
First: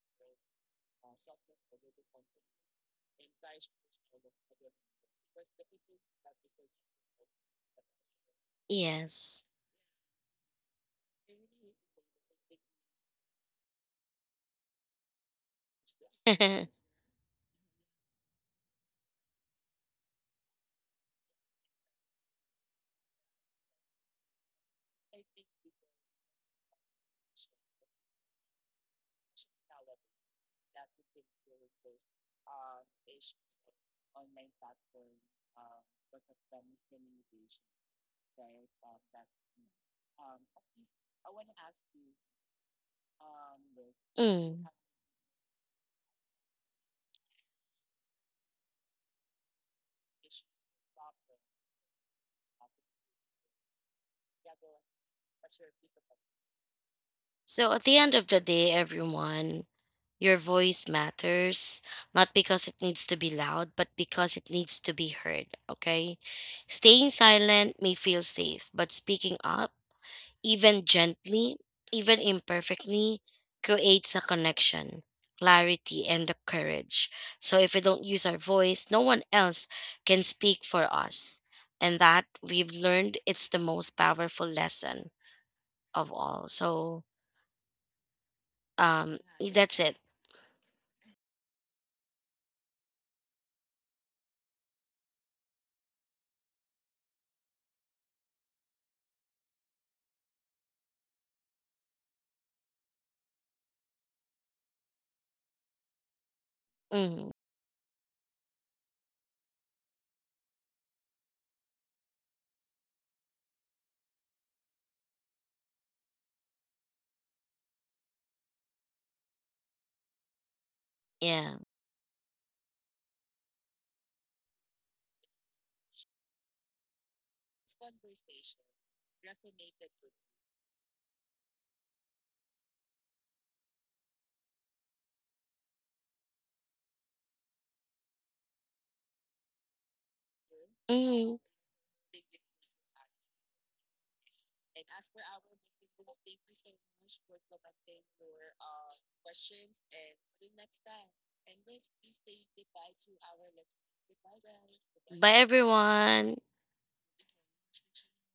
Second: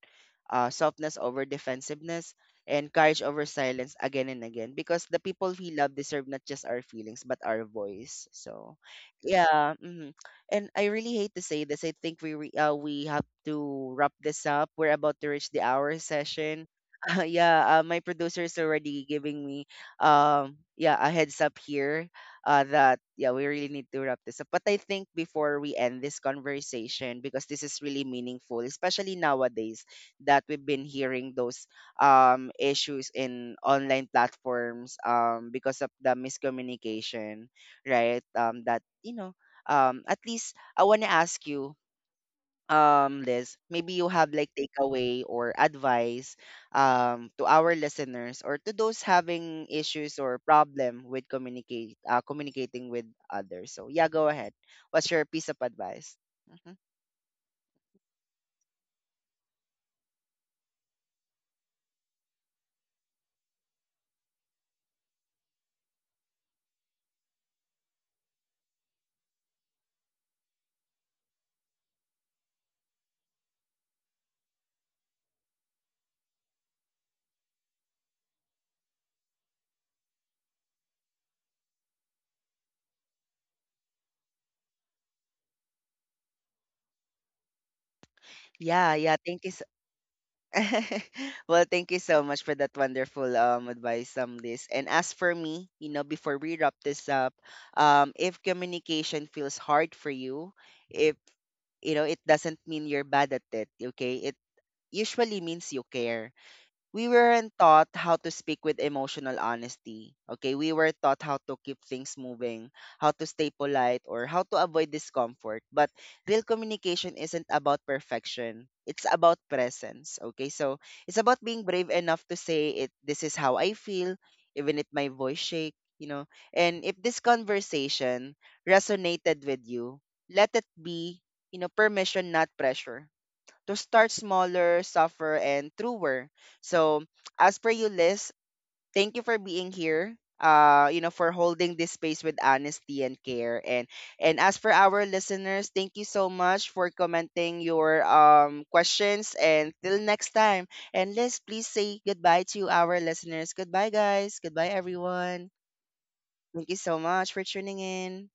[SPEAKER 1] uh, softness over defensiveness, and courage over silence, again and again. Because the people we love deserve not just our feelings but our voice. So,
[SPEAKER 2] Yes.
[SPEAKER 1] yeah. Mhm. And I really hate to say this. I think we re- uh, we have to wrap this up. We're about to reach the hour session. Yeah, uh, my producer is already giving me, um, yeah, a heads up here, uh, that yeah, we really need to wrap this up. But I think before we end this conversation, because this is really meaningful, especially nowadays that we've been hearing those, um, issues in online platforms, um, because of the miscommunication, right? Um, that you know, um, at least I want to ask you, um, Liz, maybe you have like
[SPEAKER 2] Mm.
[SPEAKER 1] takeaway or advice, um, to our listeners or to those having issues or problem with communicate uh, communicating with others. So yeah, go ahead. What's your piece of advice? Hmm.
[SPEAKER 2] So at the end of the day, everyone, your voice matters, not because it needs to be loud, but because it needs to be heard, okay? Staying silent may feel safe, but speaking up, even gently, even imperfectly, creates a connection, clarity, and the courage. So if we don't use our voice, no one else can speak for us. And that, we've learned, it's the most powerful lesson of all. So
[SPEAKER 1] Yeah, yeah.
[SPEAKER 2] um
[SPEAKER 1] Thank you.
[SPEAKER 2] that's it.
[SPEAKER 1] Well, thank you so much for that wonderful, um, advice, um, Liz. And as for me, you know, before we wrap this up, um, if communication feels hard for you, if, you know, it doesn't mean you're bad at it. Okay, it usually means you care. We
[SPEAKER 2] Hmm.
[SPEAKER 1] weren't taught how to speak with emotional honesty. Okay, we were taught how to keep things moving, how to stay polite, or how to avoid discomfort. But real communication isn't about perfection, it's about presence. Okay, so it's about
[SPEAKER 2] Yeah.
[SPEAKER 1] being brave enough to say it, this is how I feel, even if my voice shake, you know. And if this conversation resonated with you, let it be, you know, permission, not pressure, to start smaller, suffer, and truer. So, as per you, Liz, thank you for being here. Uh, you know, for
[SPEAKER 2] Hmm.
[SPEAKER 1] holding this space with honesty and care. and and as for our listeners, thank you so much for commenting your, um, questions. And till next time, and Liz, please say goodbye to our listeners. Goodbye, guys. Goodbye,
[SPEAKER 2] Bye
[SPEAKER 1] everyone.
[SPEAKER 2] everyone.
[SPEAKER 1] Thank you so much for tuning in.